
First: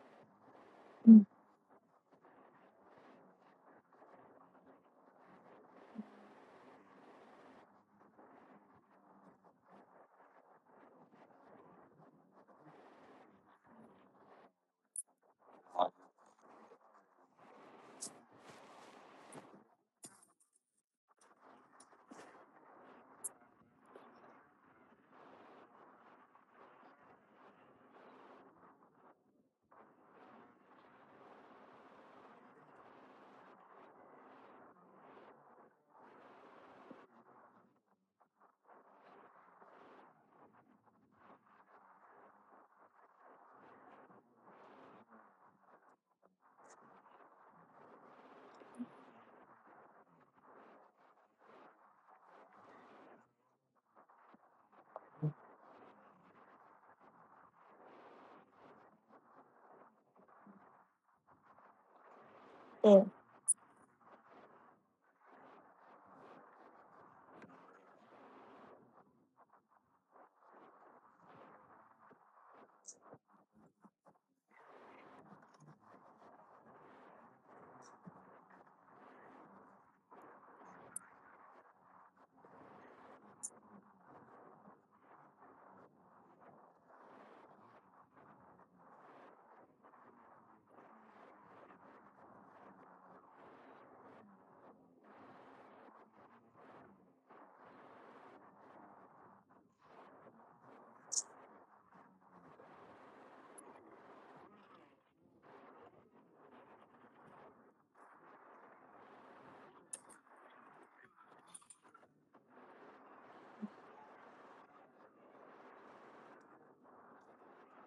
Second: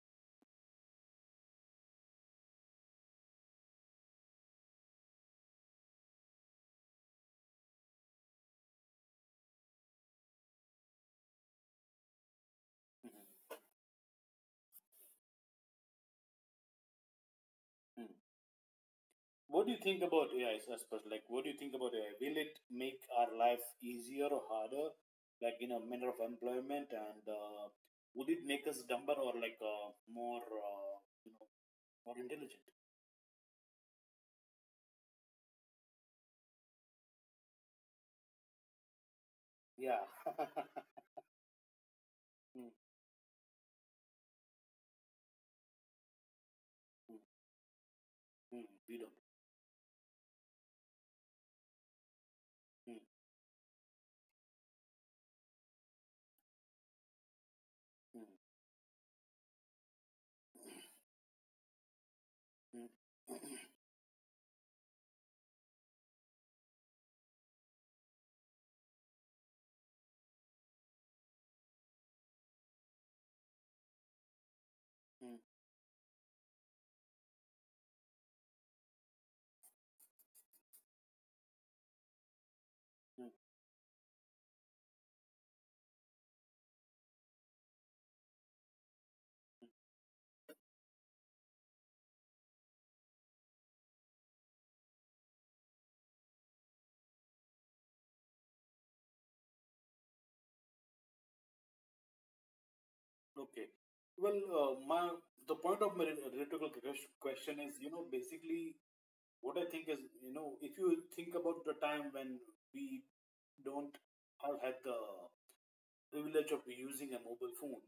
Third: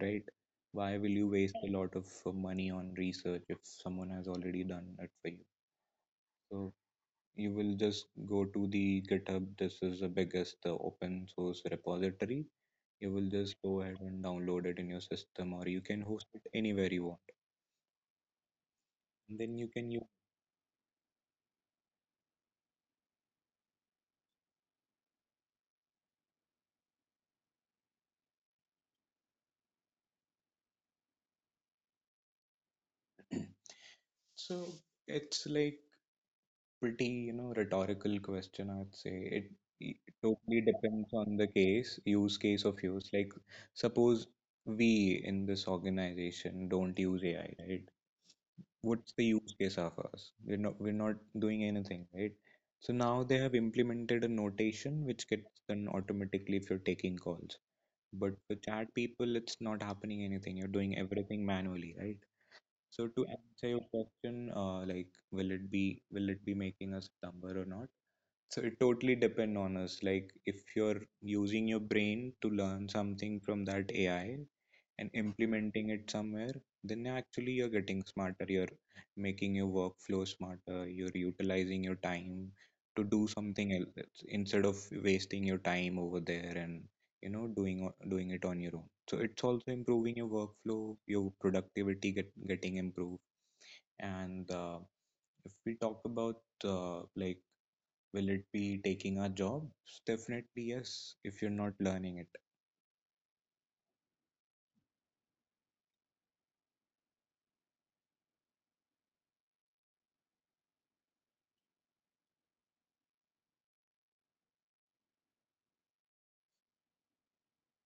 A: right? Why will
B: yet.
A: you waste a lot of uh, money on research if someone has already done it for you? So you will just go to the GitHub. This is the biggest uh, open source repository. You will just
C: hmm
A: go ahead and download it in your system, or you can host it anywhere you want.
C: Mm.
A: And then you
C: What do you
A: can
C: think
A: use
C: about A I, Aspas? Like, what do you think about A I? Will it make our life easier or harder, like in a matter of employment, and uh, would it make us dumber or like, uh, more, uh, you know, more intelligent?
A: it. So it's like pretty, you know, rhetorical question. I'd say it, it
C: Yeah. mm.
A: totally depends on the case, use case of use. Like suppose we in this organization don't
C: Mm.
A: use A I, right?
C: Mm. We don't.
A: What's the use case of us? We're not we're not doing anything, right? So
C: Mm.
A: now they have implemented a notation which gets done automatically if you're taking calls.
C: Mm.
A: But for chat people, it's not happening anything. You're doing everything manually, right?
C: Mm. Mm.
A: So to answer your question, uh, like will it be will it be making us dumber or not? So it totally depend on us. Like if you're using your brain to learn something from that A I and
C: Mm.
A: implementing it somewhere, then actually you're getting smarter. You're making your workflow smarter. You're utilizing your time to do
C: mm.
A: something else instead of wasting your time over there and you know doing o- doing it on your own. So it's also improving your workflow, your productivity get, getting improved, and uh, if we talk about uh, like will it be taking our jobs? Definitely yes, if you're not learning it.
C: Okay. Well, uh, my the point of my rhetorical ques- question is, you know, basically what I think is, you know, if you think about the time when we don't have had the privilege of using a mobile phone,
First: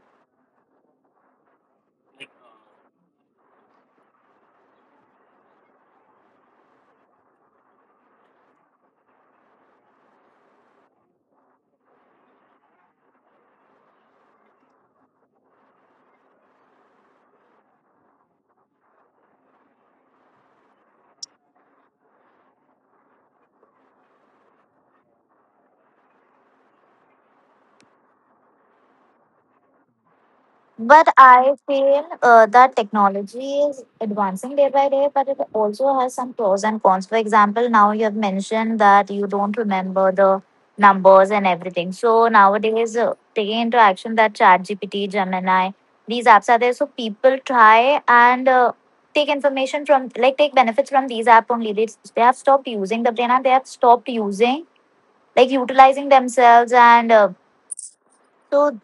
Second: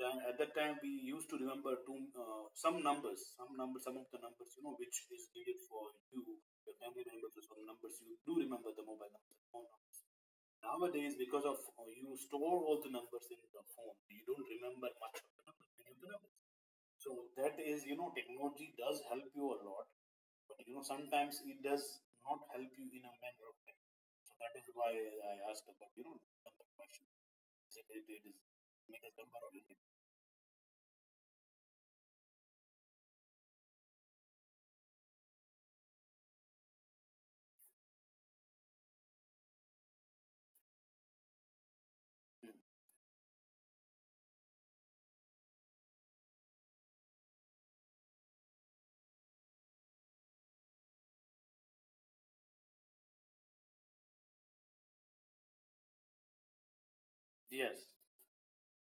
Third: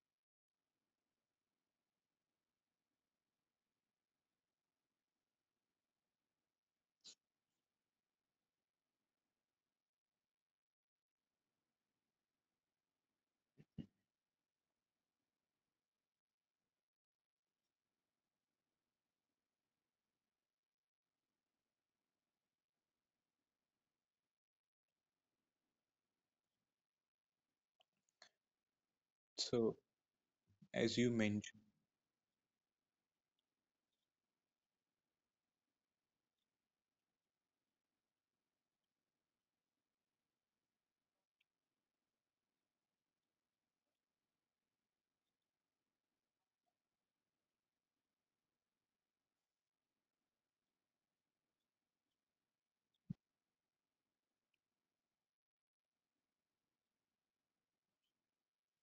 C: then at that time we used to remember two, uh, some numbers, some numbers, some of the numbers, you know, which is needed for you, your family members, or some numbers you do remember: the mobile numbers, phone numbers. Nowadays, because of, uh, you store all the numbers in the phone, you don't remember much of the numbers, many of the numbers. So that is, you know, technology does help you a lot, but you know, sometimes it does not help you in a manner of time. So that is why I asked about, you know, the question. Is it, it, it is make a number or it?
A: So, as
B: But
A: you
B: I
A: mentioned,
B: feel uh, that technology is advancing day by day, but it also has some pros and cons. For example, now you have mentioned that you don't remember the numbers and everything. So
C: Mm.
B: nowadays, uh, taking into action that ChatGPT, Gemini, these apps are there. So people try and uh, take information from, like, take benefits from these apps only. They, they have stopped using the brain and they have stopped using, like, utilizing themselves and uh,
C: Yes.
B: so,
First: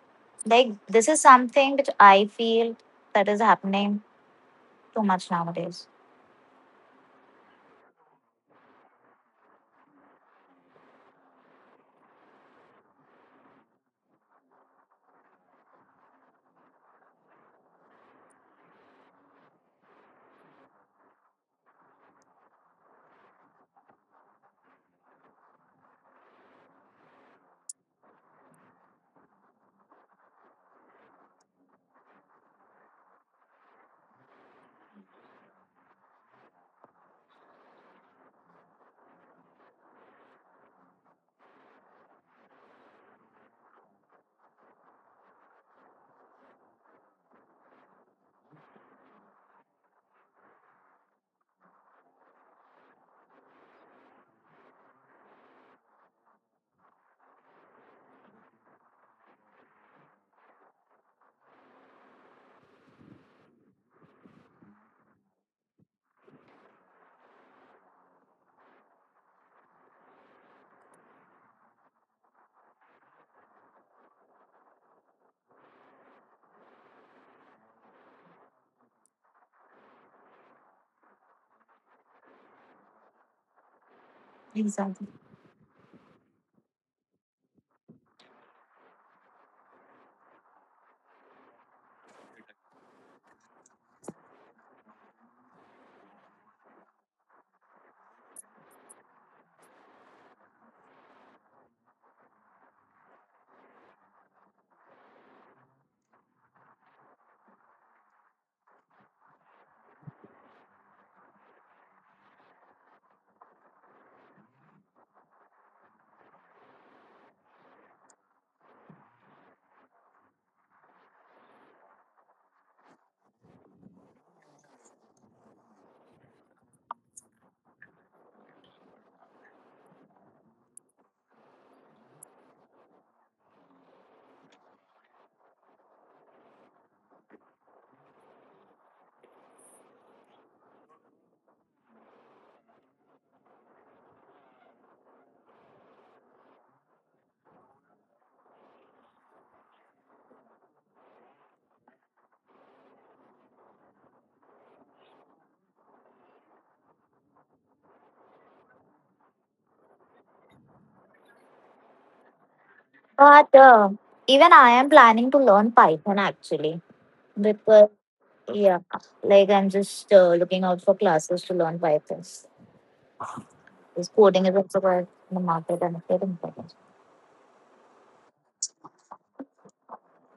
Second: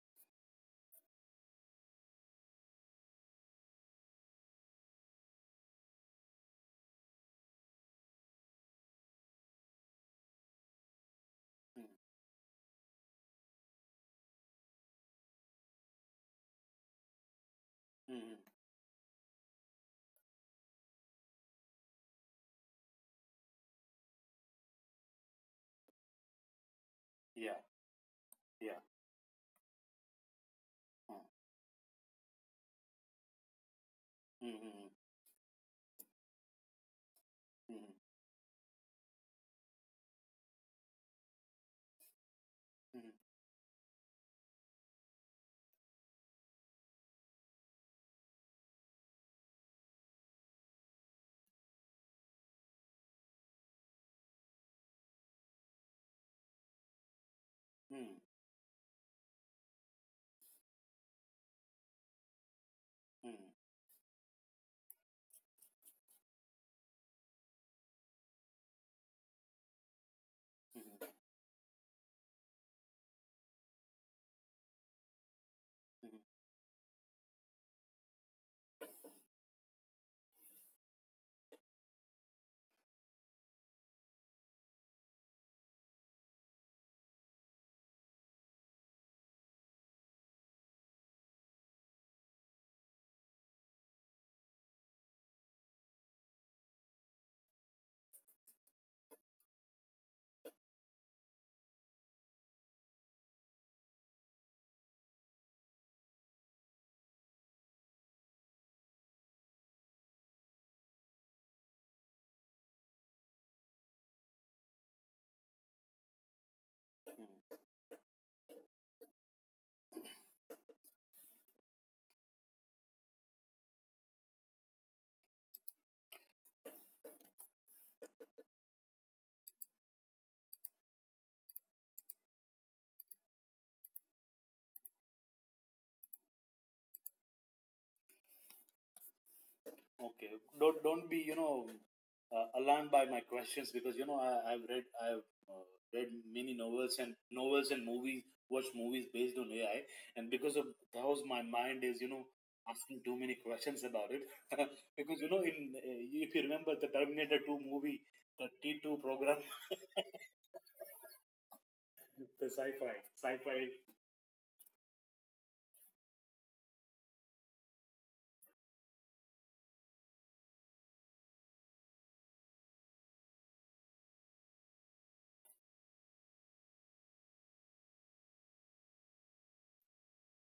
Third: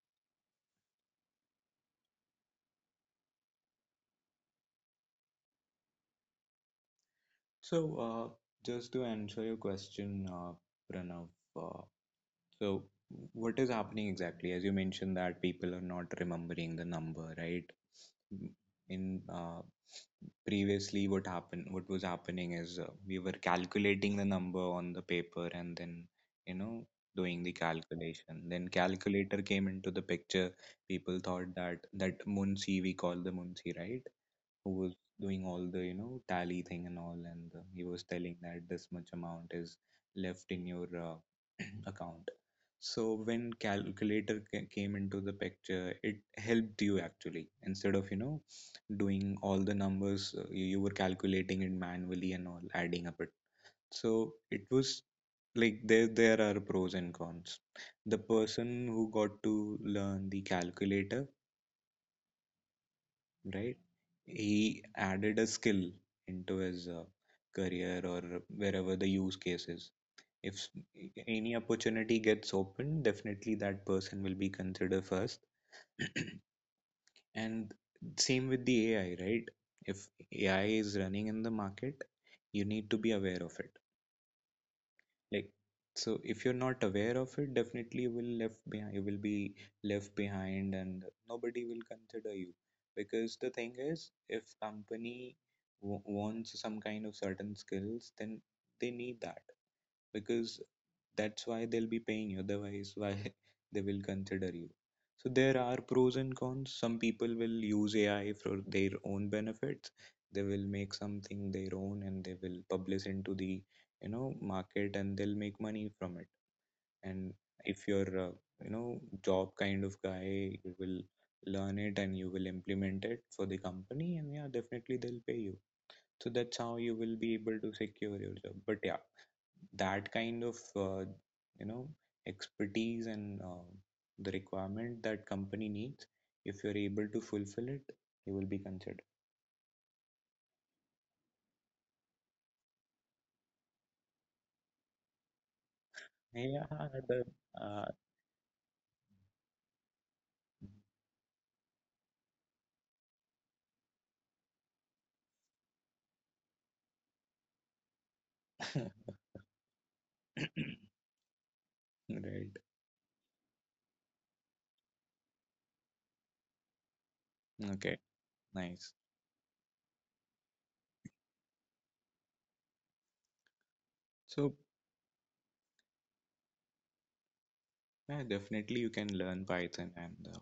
B: like, this is something which I feel that is happening too much nowadays.
A: so uh, just to answer your question, uh, Pranav, uh,
C: Mm.
A: so what is happening exactly? As you mentioned that people are not remembering the number, right?
C: Mm.
A: In uh, previously what happened what was happening is uh, we were calculating the number on the paper and then you know doing the
C: Yeah.
A: calculation, then
C: Yeah.
A: calculator came into the picture.
C: Mm.
A: People thought that that munsi, we call the munsi, right, who
C: Mm.
A: was doing all the you know tally thing and all, and uh, he
C: Mm.
A: was telling that this much amount is left in your uh, account. So
C: Mm.
A: when calculator ca- came into the picture, it helped you actually instead of you know doing all the numbers. uh, you, you were calculating it manually and all, adding up it. So it was like there there are pros and cons. The
C: Mm.
A: person who got to learn the calculator,
C: Mm.
A: right, he added a skill into his uh, career or wherever the use case is. If
C: Mm.
A: any opportunity gets open, definitely that person will be considered first.
C: Mm.
A: And same with the A I, right? If A I is running in the market, you need to be aware of it,
B: Exactly.
A: like, so if you're not aware of it, definitely you will left behind, you will be left behind and nobody will consider you. Because the thing is, if company w- wants some kind of certain skills, then they need that, because that's why they'll be paying you. Otherwise why they will consider you? So there are pros and cons. Some people will use AI for their own benefits. They will make something their own and they will publish into the you know market and they'll make money from it. And
C: Mm.
A: if you're uh, you know job kind of guy, you will learn it and you will implement it for the company, and yeah, definitely they'll pay you. So that's how you will be able to secure your job. But yeah, that kind of uh, you know expertise and uh, the requirement that company needs, if you're able to fulfill it, you will be considered.
C: Okay, don't don't be, you know, uh, alarmed by my questions, because you know, I, I've read I've uh, read many
A: Yeah,
C: novels and
A: the,
C: novels
A: uh,
C: and movies, watched movies based on A I, and because of those, my mind is, you know, asking too many questions about it because you know, in uh, if you remember the Terminator Two movie, the T two program. The
A: right.
C: sci-fi
B: But
C: sci-fi.
B: uh, even I am planning to learn Python actually because
A: Okay,
B: yeah,
A: nice.
B: like I'm just uh, looking out for classes to learn Python. This coding
A: So
B: is also quite in the market and quite important.
A: yeah, definitely you can learn Python and uh,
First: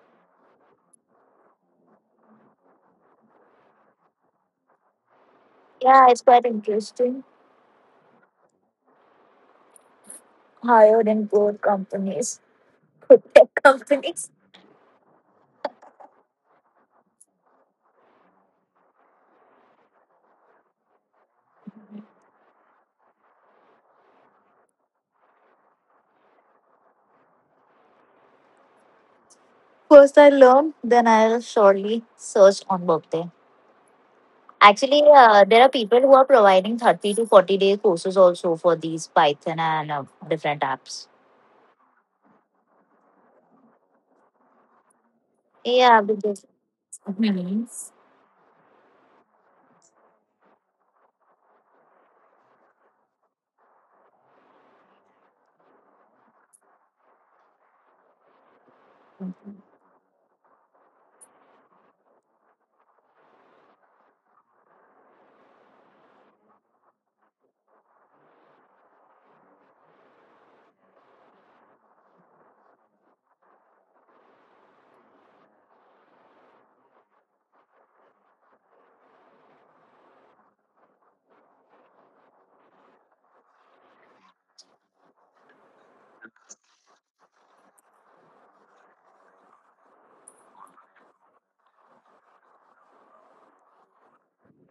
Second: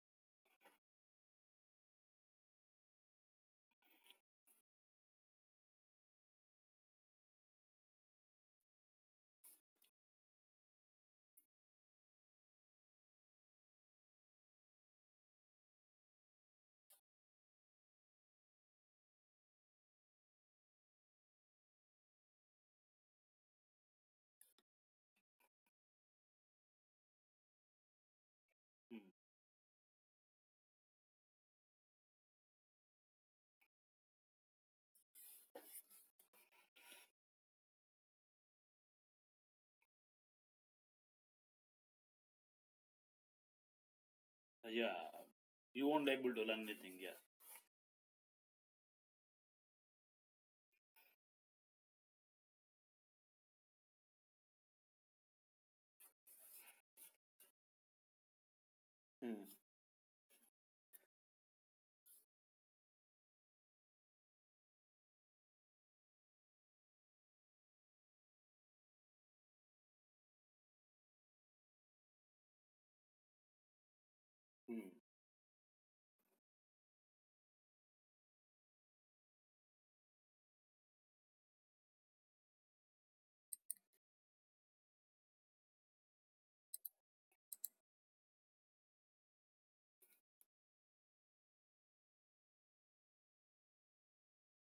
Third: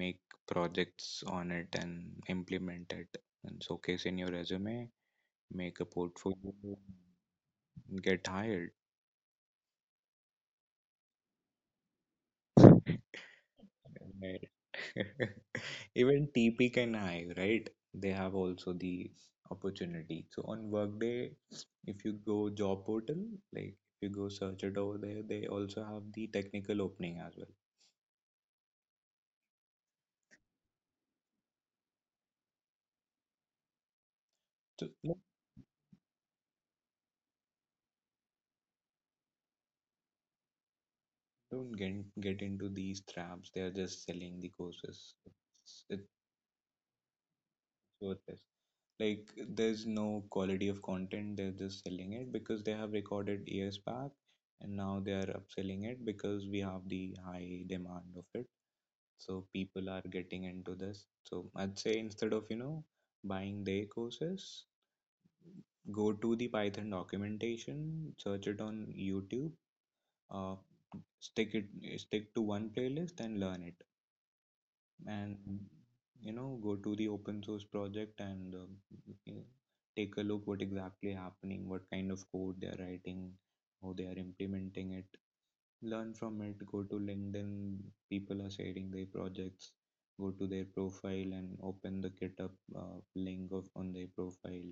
A: make projects on it and implement it and showcase in your resume, make a
B: Yeah, it's quite
A: portfolio,
B: interesting.
A: get hired.
B: Hired in good companies, good tech companies.
A: Right. Even T P and I, right? They have also the opportunity. So on Workday, if you go job portal, like if you go search it over there, they also have the technical opening as well.
C: hmm.
B: First, I learn, then I'll surely search on work.
A: So
B: Actually,
A: no,
B: uh, there are people who are providing thirty to forty day courses also for these Python and uh, different apps.
A: don't get get into these traps. They are just selling the
C: Yeah,
A: courses. It's,
C: you
B: Yeah,
C: won't
A: it's
C: be able to
B: because.
C: learn anything, yeah.
B: Mhm.
A: worthless. Like there's no quality of content. They're just selling it because they have recorded years back, and now they are upselling it because we have the high demand of it. So
C: hmm.
A: people are getting into this, so I'd say instead of you know buying their courses, go to the Python documentation, search it on YouTube, uh, stick it stick to one playlist and learn it,
C: Hmm.
A: and you know go to the open source project and uh, you know, take a look what exactly happening, what kind of code they are writing, how they are implementing it. Learn from it, go to LinkedIn, people are sharing their projects, go to their profile and open the GitHub uh, link of on their profile,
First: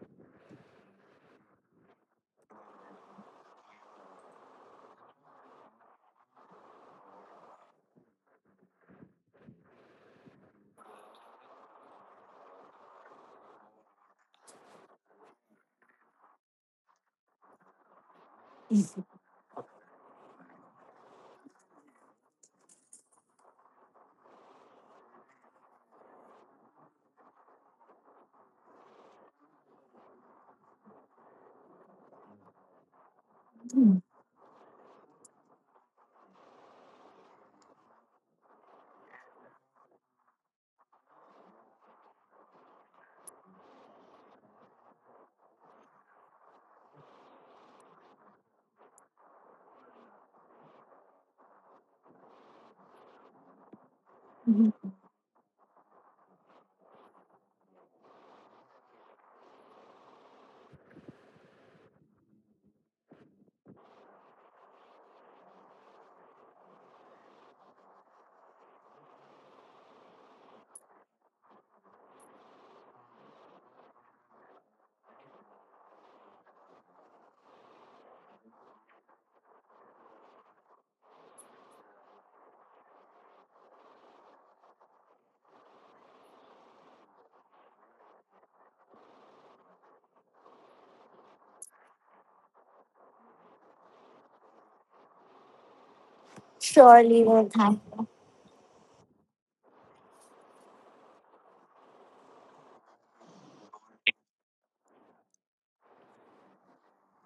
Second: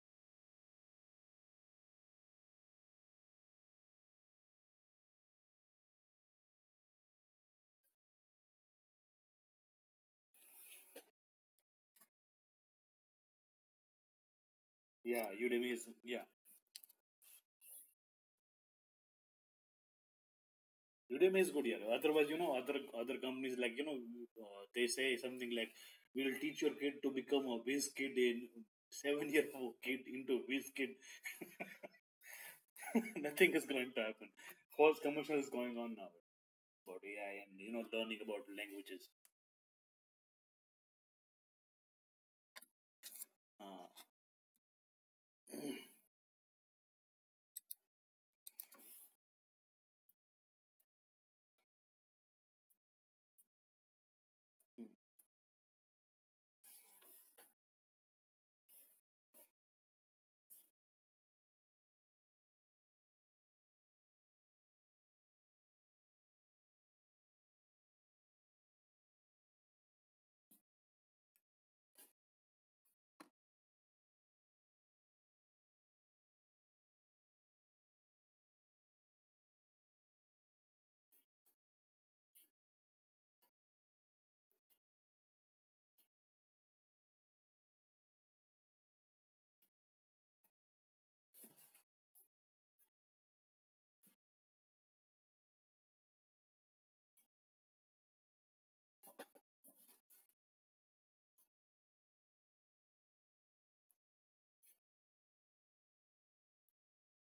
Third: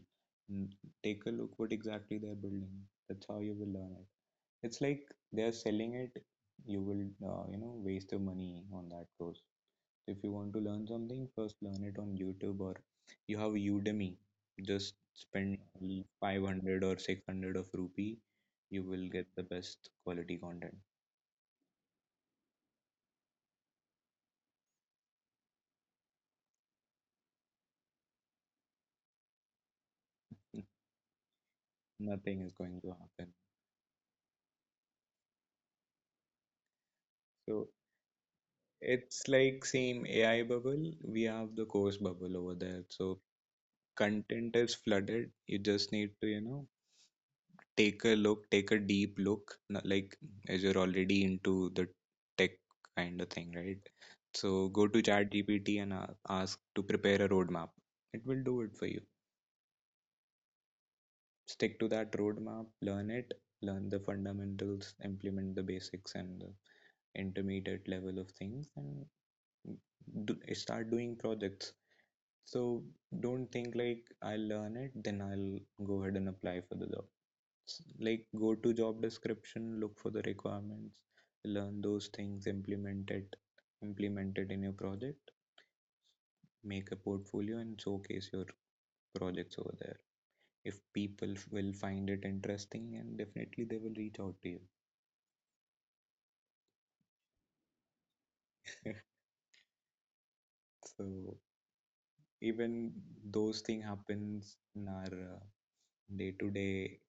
A: and take a look what exactly they're building. That's how you will learn it. It's like they're selling it, you will uh, you know waste your money on that course. If you want to learn something, first learn it on YouTube, or you have Udemy, just
C: Yeah,
A: spend
C: Udemy is, yeah,
A: five hundred or six hundred of rupee, you will get the best quality content.
C: Udemy is good, yeah. Otherwise, you know, other other companies like you know, uh, they say something like, "We'll teach your kid to become a whiz kid in seven year old kid into whiz kid."
A: Nothing is going to happen.
C: Nothing is going to happen. False commercial is going on now about A I and you
A: So
C: know, learning about languages.
A: it's like same A I bubble. We have the course bubble over there. So
C: Uh,
A: content is flooded. You just need to, you know, take a look, take a deep look, not like as you're already into the tech kind of thing, right? So go to ChatGPT and a- ask to prepare a roadmap. It will do it for you. Stick to that roadmap, learn it, learn the fundamentals, implement the basics and the intermediate level of things, and do, start doing projects. So don't think like I'll learn it then I'll go ahead and apply for the jobs. Like go to job description, look for the requirements, learn those things, implement it, implement it in your project, make a portfolio and showcase your projects over there. If people will find it interesting, and definitely they will reach out to you.
B: Surely, well, thank.
A: So even those thing happens in our uh, day-to-day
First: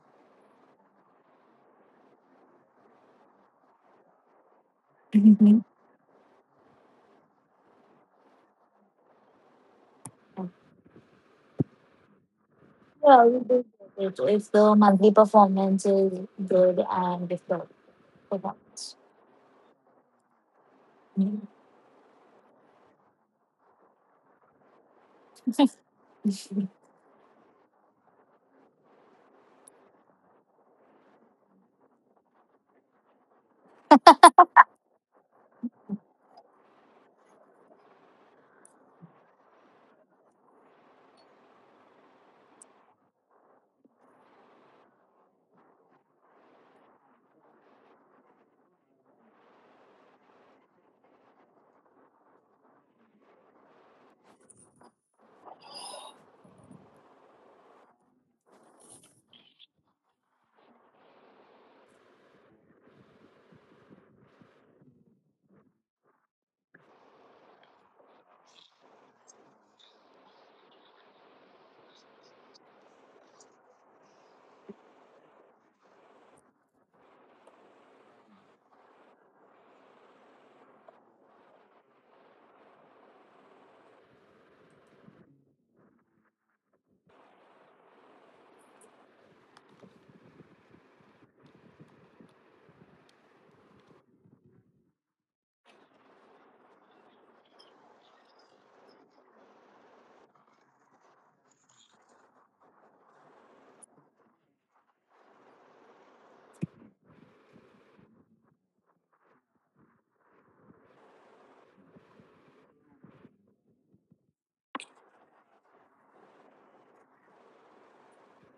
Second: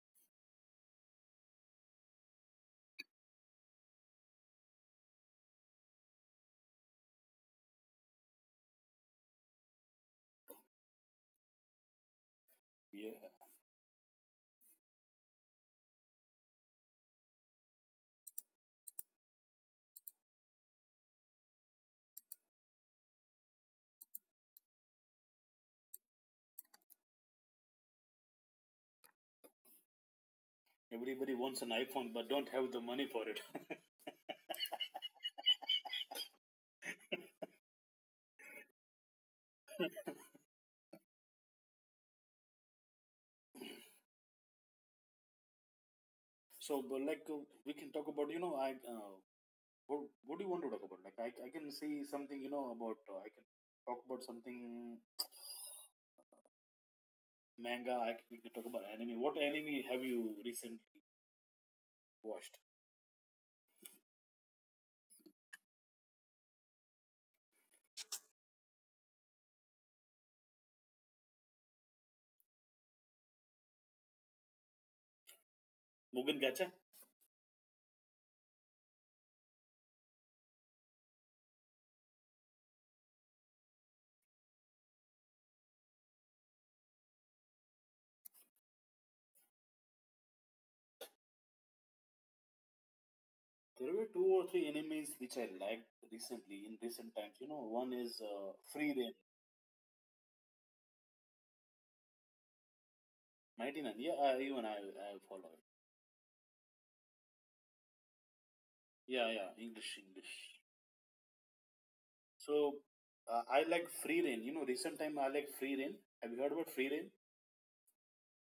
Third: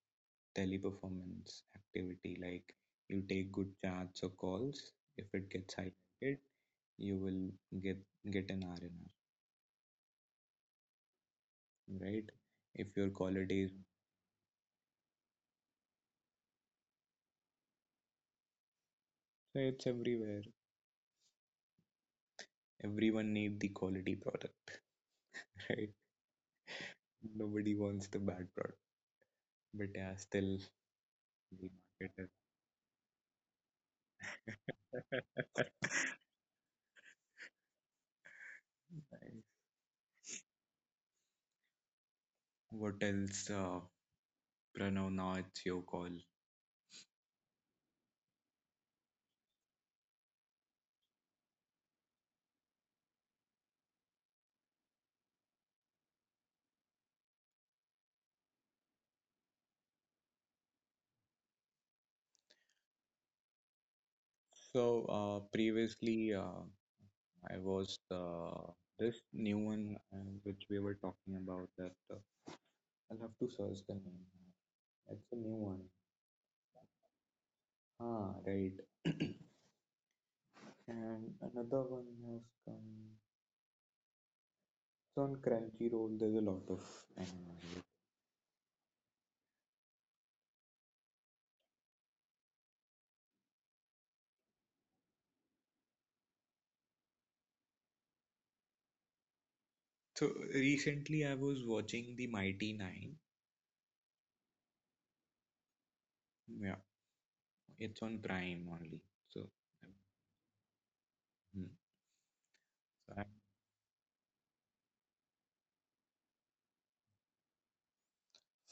A: teleperformance activity. Like you take good chats or calls, if it
B: Mhm.
A: gets highlighted, you will get get an R N R, right? If your
C: yeah,
B: Yeah, we
A: quality
B: do
A: is...
B: get it if the monthly performance is good and if the performance.
A: So it's everywhere,
B: Mhm.
A: everyone need the quality product. Right, nobody wants the bad product. But yeah, still
C: everybody
A: the
C: wants an iPhone
A: market
C: but don't have the money for it.
A: is... Nice. What else, uh, Pranav, now it's your call.
C: So, but like, uh, we can talk about you know, I uh, What What do you want to talk about? Like I, I can say something, you know, about, uh, I can talk about something manga. I can, we can talk about anime. What anime have you recently watched?
A: So uh, previously uh, I was uh, this new one uh, which we were talking about, that uh, I'll have to search the name. It's a new one.
C: Mugen Gacha.
A: Ah, right. And another one has come. So on Crunchyroll, there's a lot of anime.
C: There were two or three animes which I liked recently in recent times. You know, one is uh, Free Reign,
A: So recently, I was watching the Mighty Nine.
C: ninety nine. Yeah, I, even I I follow it.
A: Yeah, it's on Prime only.
C: Yeah,
A: So,
C: yeah, English, English.
A: hmm.
C: So
A: So I'm...
C: uh, I like Free Reign. You know, recent time I like Free Reign. Have you heard about Free Reign?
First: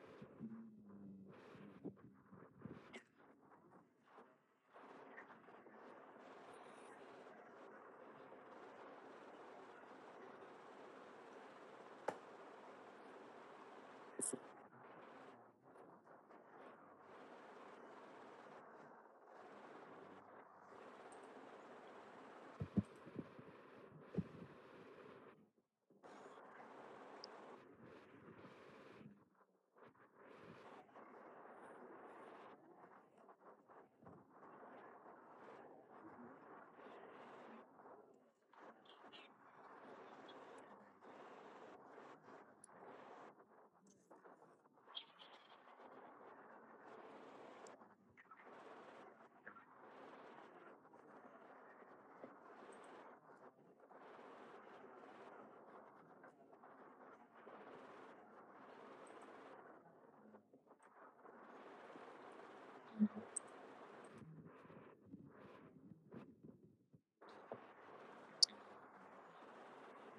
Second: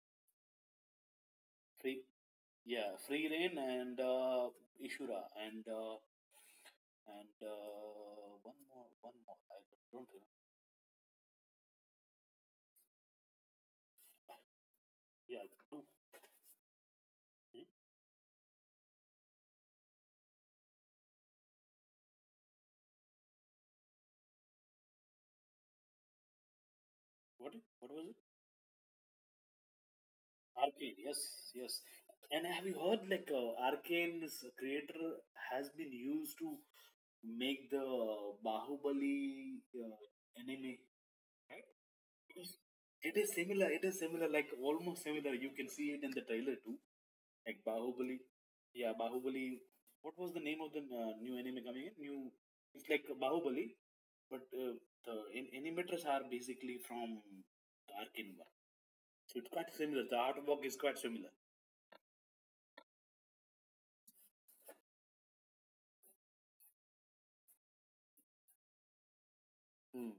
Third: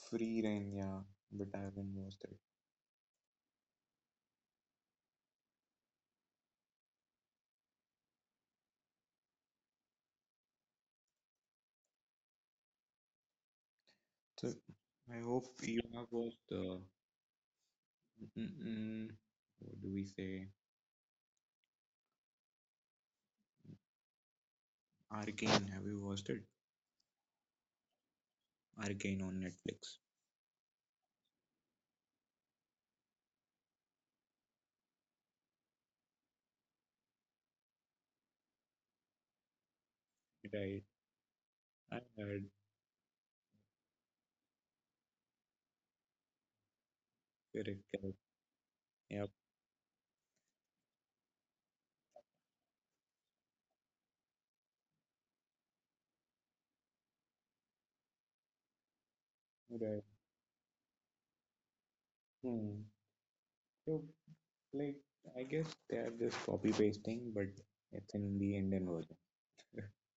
A: Free Reign, yeah, but I haven't
C: Free,
A: watched it.
C: yeah, Free Reign and uh, Ishura and uh, And uh, one more, one more. I don't remember.
A: So I
C: Yeah,
A: hope you
C: no.
A: have watched. Uh,
C: Hmm?
A: Mm, what do we say? Arcane. Have you watched it?
C: What? What was it?
A: Arcane on Netflix.
C: Arcane. Yes, yes. And have you heard like, uh, Arcane's creator has been used to make the Bahubali uh, anime?
A: Right.
C: Right?
A: I heard.
C: It is similar. It is similar. Like almost similar. You can see it in the trailer too. Like
A: Correct.
C: Bahubali.
A: Correct.
C: Yeah,
A: Yep.
C: Bahubali. What was the name of the uh, new anime coming in? New, it's like Bahubali, but uh, the an- animators are basically from the Arkane one. So it's quite similar.
A: Right.
C: The artwork is quite similar.
A: Hmm. So, like, I guess they are just copy pasting, but it's in the Indian version.
C: Hmm.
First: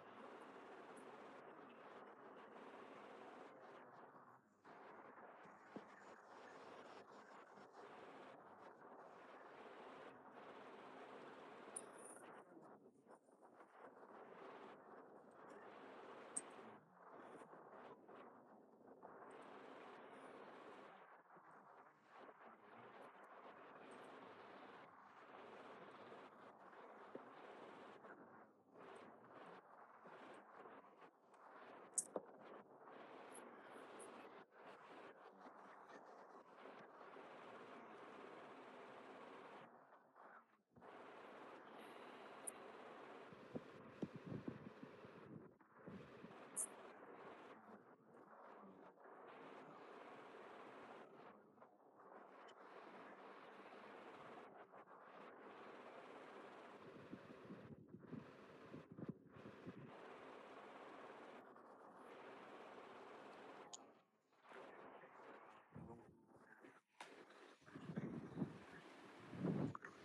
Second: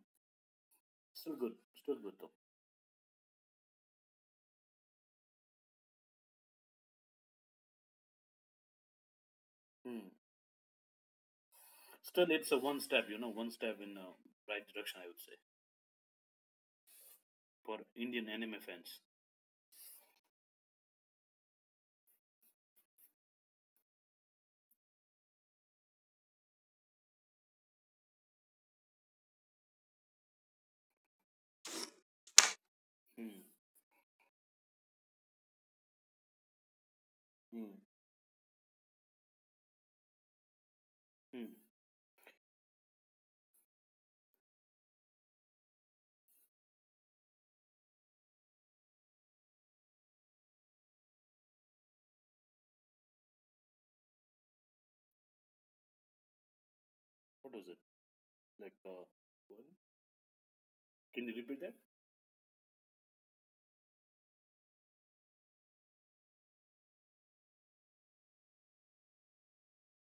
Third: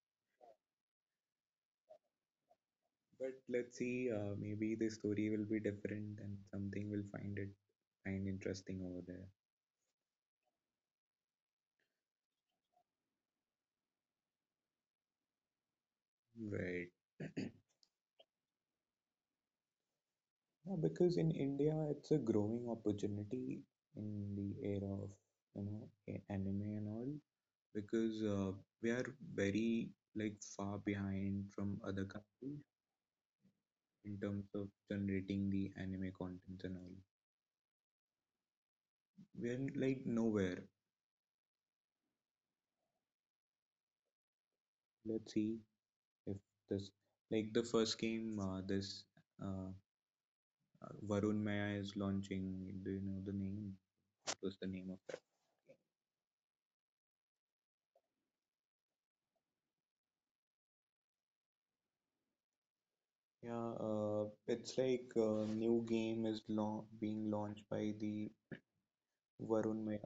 C: Still good. Still good though.
A: But let's see. Uh, maybe the story will be different, and something will find it find interesting over there.
C: Hmm. Still, it's a one step. You know, one step in the uh, right direction, I would say,
A: Right.
C: for Indian anime fans.
A: Yeah, because in India, it's a growing opportunity in the era of you know a- anime and all. Because uh, we are very like far behind from other countries
C: Hmm.
A: in terms of generating the anime content and all.
C: Hmm.
A: We're like nowhere.
C: Hmm.
A: Let's see if this like the first game uh, this uh, uh, Varun Maya is launching. Do you know the name? What was the name of that?
C: What was it? Like, uh, What? Can you repeat that?
A: Yeah, uh, it's like a new game is lau- being launched by the Varun Maya,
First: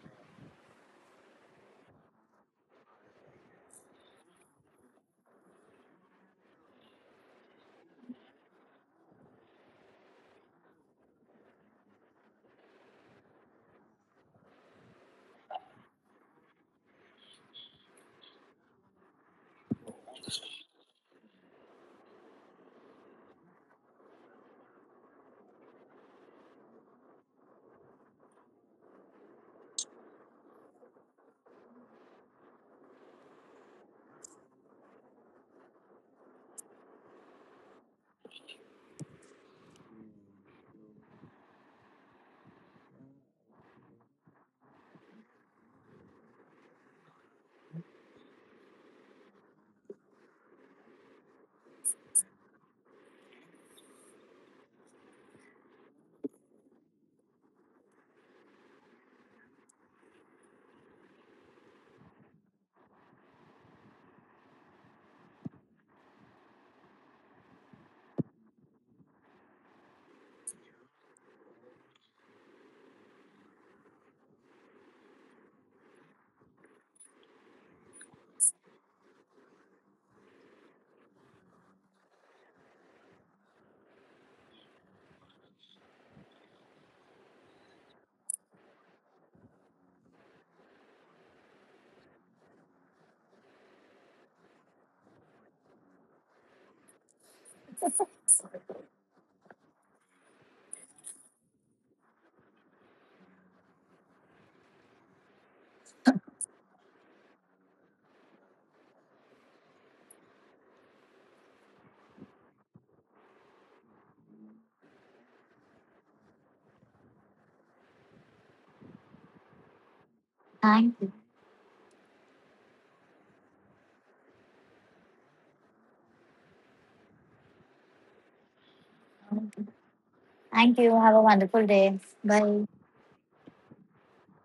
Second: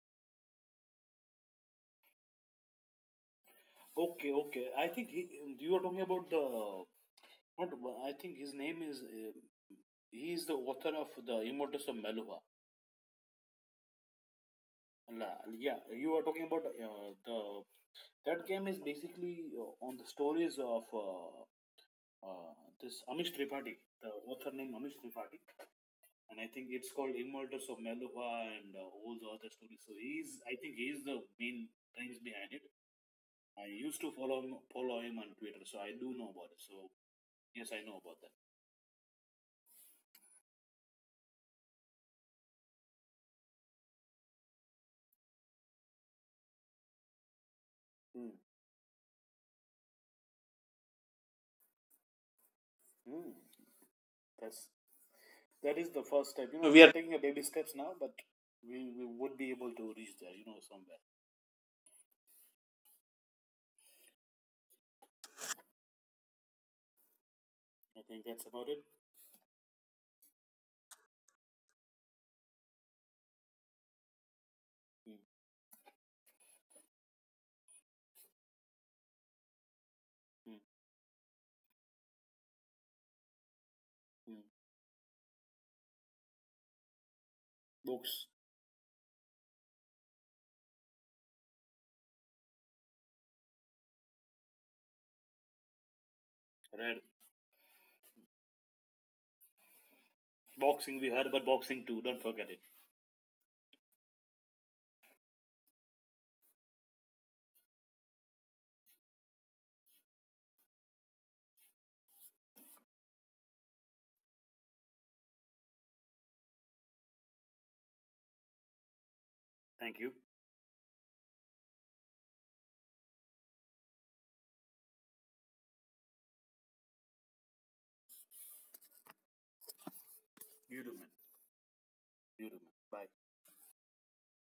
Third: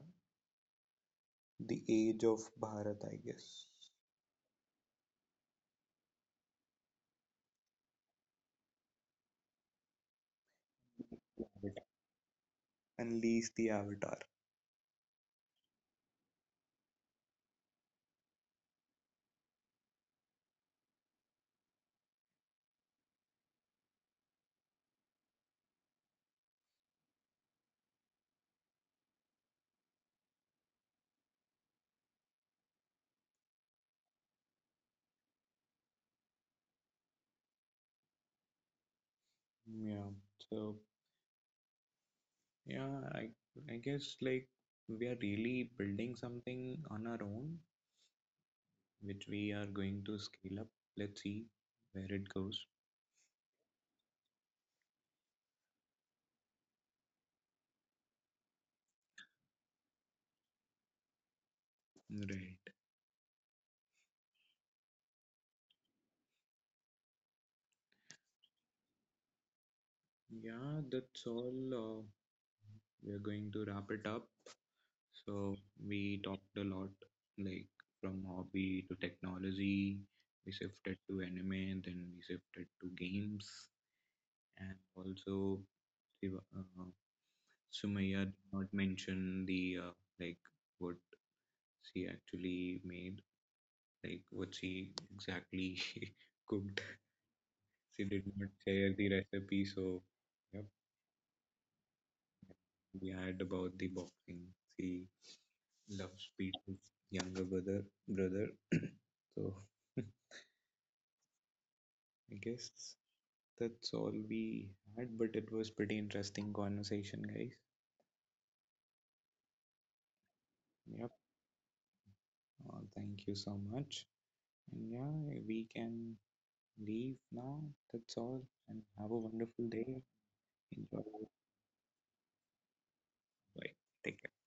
A: the Age of Bharat, I guess.
C: Okay, okay. I think he, you are talking about the, not, I think his name is. Uh, he is the author of the
A: Avatar.
C: Immortals of Malua.
A: Unleash the Avatar.
C: La- Yeah, you are talking about uh, the that game is basically uh, on the stories of uh, uh, this Amish Tripathi. The author name Amish Tripathi, and I think it's called Immortals of Malua and uh, all the other stories. So he's, I think he's the main brains behind it. I used to follow him, follow him on Twitter, so I do know about it. So yes, I know about that.
A: Yeah. So yeah, I I guess like we are really building something on our own,
C: Hmm.
A: which we are going to scale up. Let's see where it goes.
C: Hmm. That's That is the first step. You know, we are taking a baby steps now, but we, we would be able to reach there, you know, somewhere.
A: Right.
C: I think that's about it.
A: Yeah, that's all. Uh, we're going to wrap it up.
C: Mm,
A: So we talked a lot, like from hobby to technology. We
C: mm,
A: shifted to anime, then we shifted to games,
C: mm.
A: and also Shiva- uh, Sumaya
C: Books,
A: did not mention the uh, like what she actually made, like what she exactly cooked.
C: read.
A: She did not share the recipe, so yep,
C: Boxing, we heard about boxing too. Don't forget it.
A: we had about the boxing. She loves Peter's younger brother, brother. So I guess that's all we had, but it was pretty interesting conversation, guys.
C: Thank you.
B: Thank
A: Yep.
B: you.
A: Uh, thank you so much. And yeah, we can leave now. That's all. And have a wonderful day.
B: Thank
C: You do,
B: you.
A: Enjoy.
C: man.
B: Have a wonderful day.
C: You do, man.
B: Bye.
C: Bye.
A: Bye. Take care.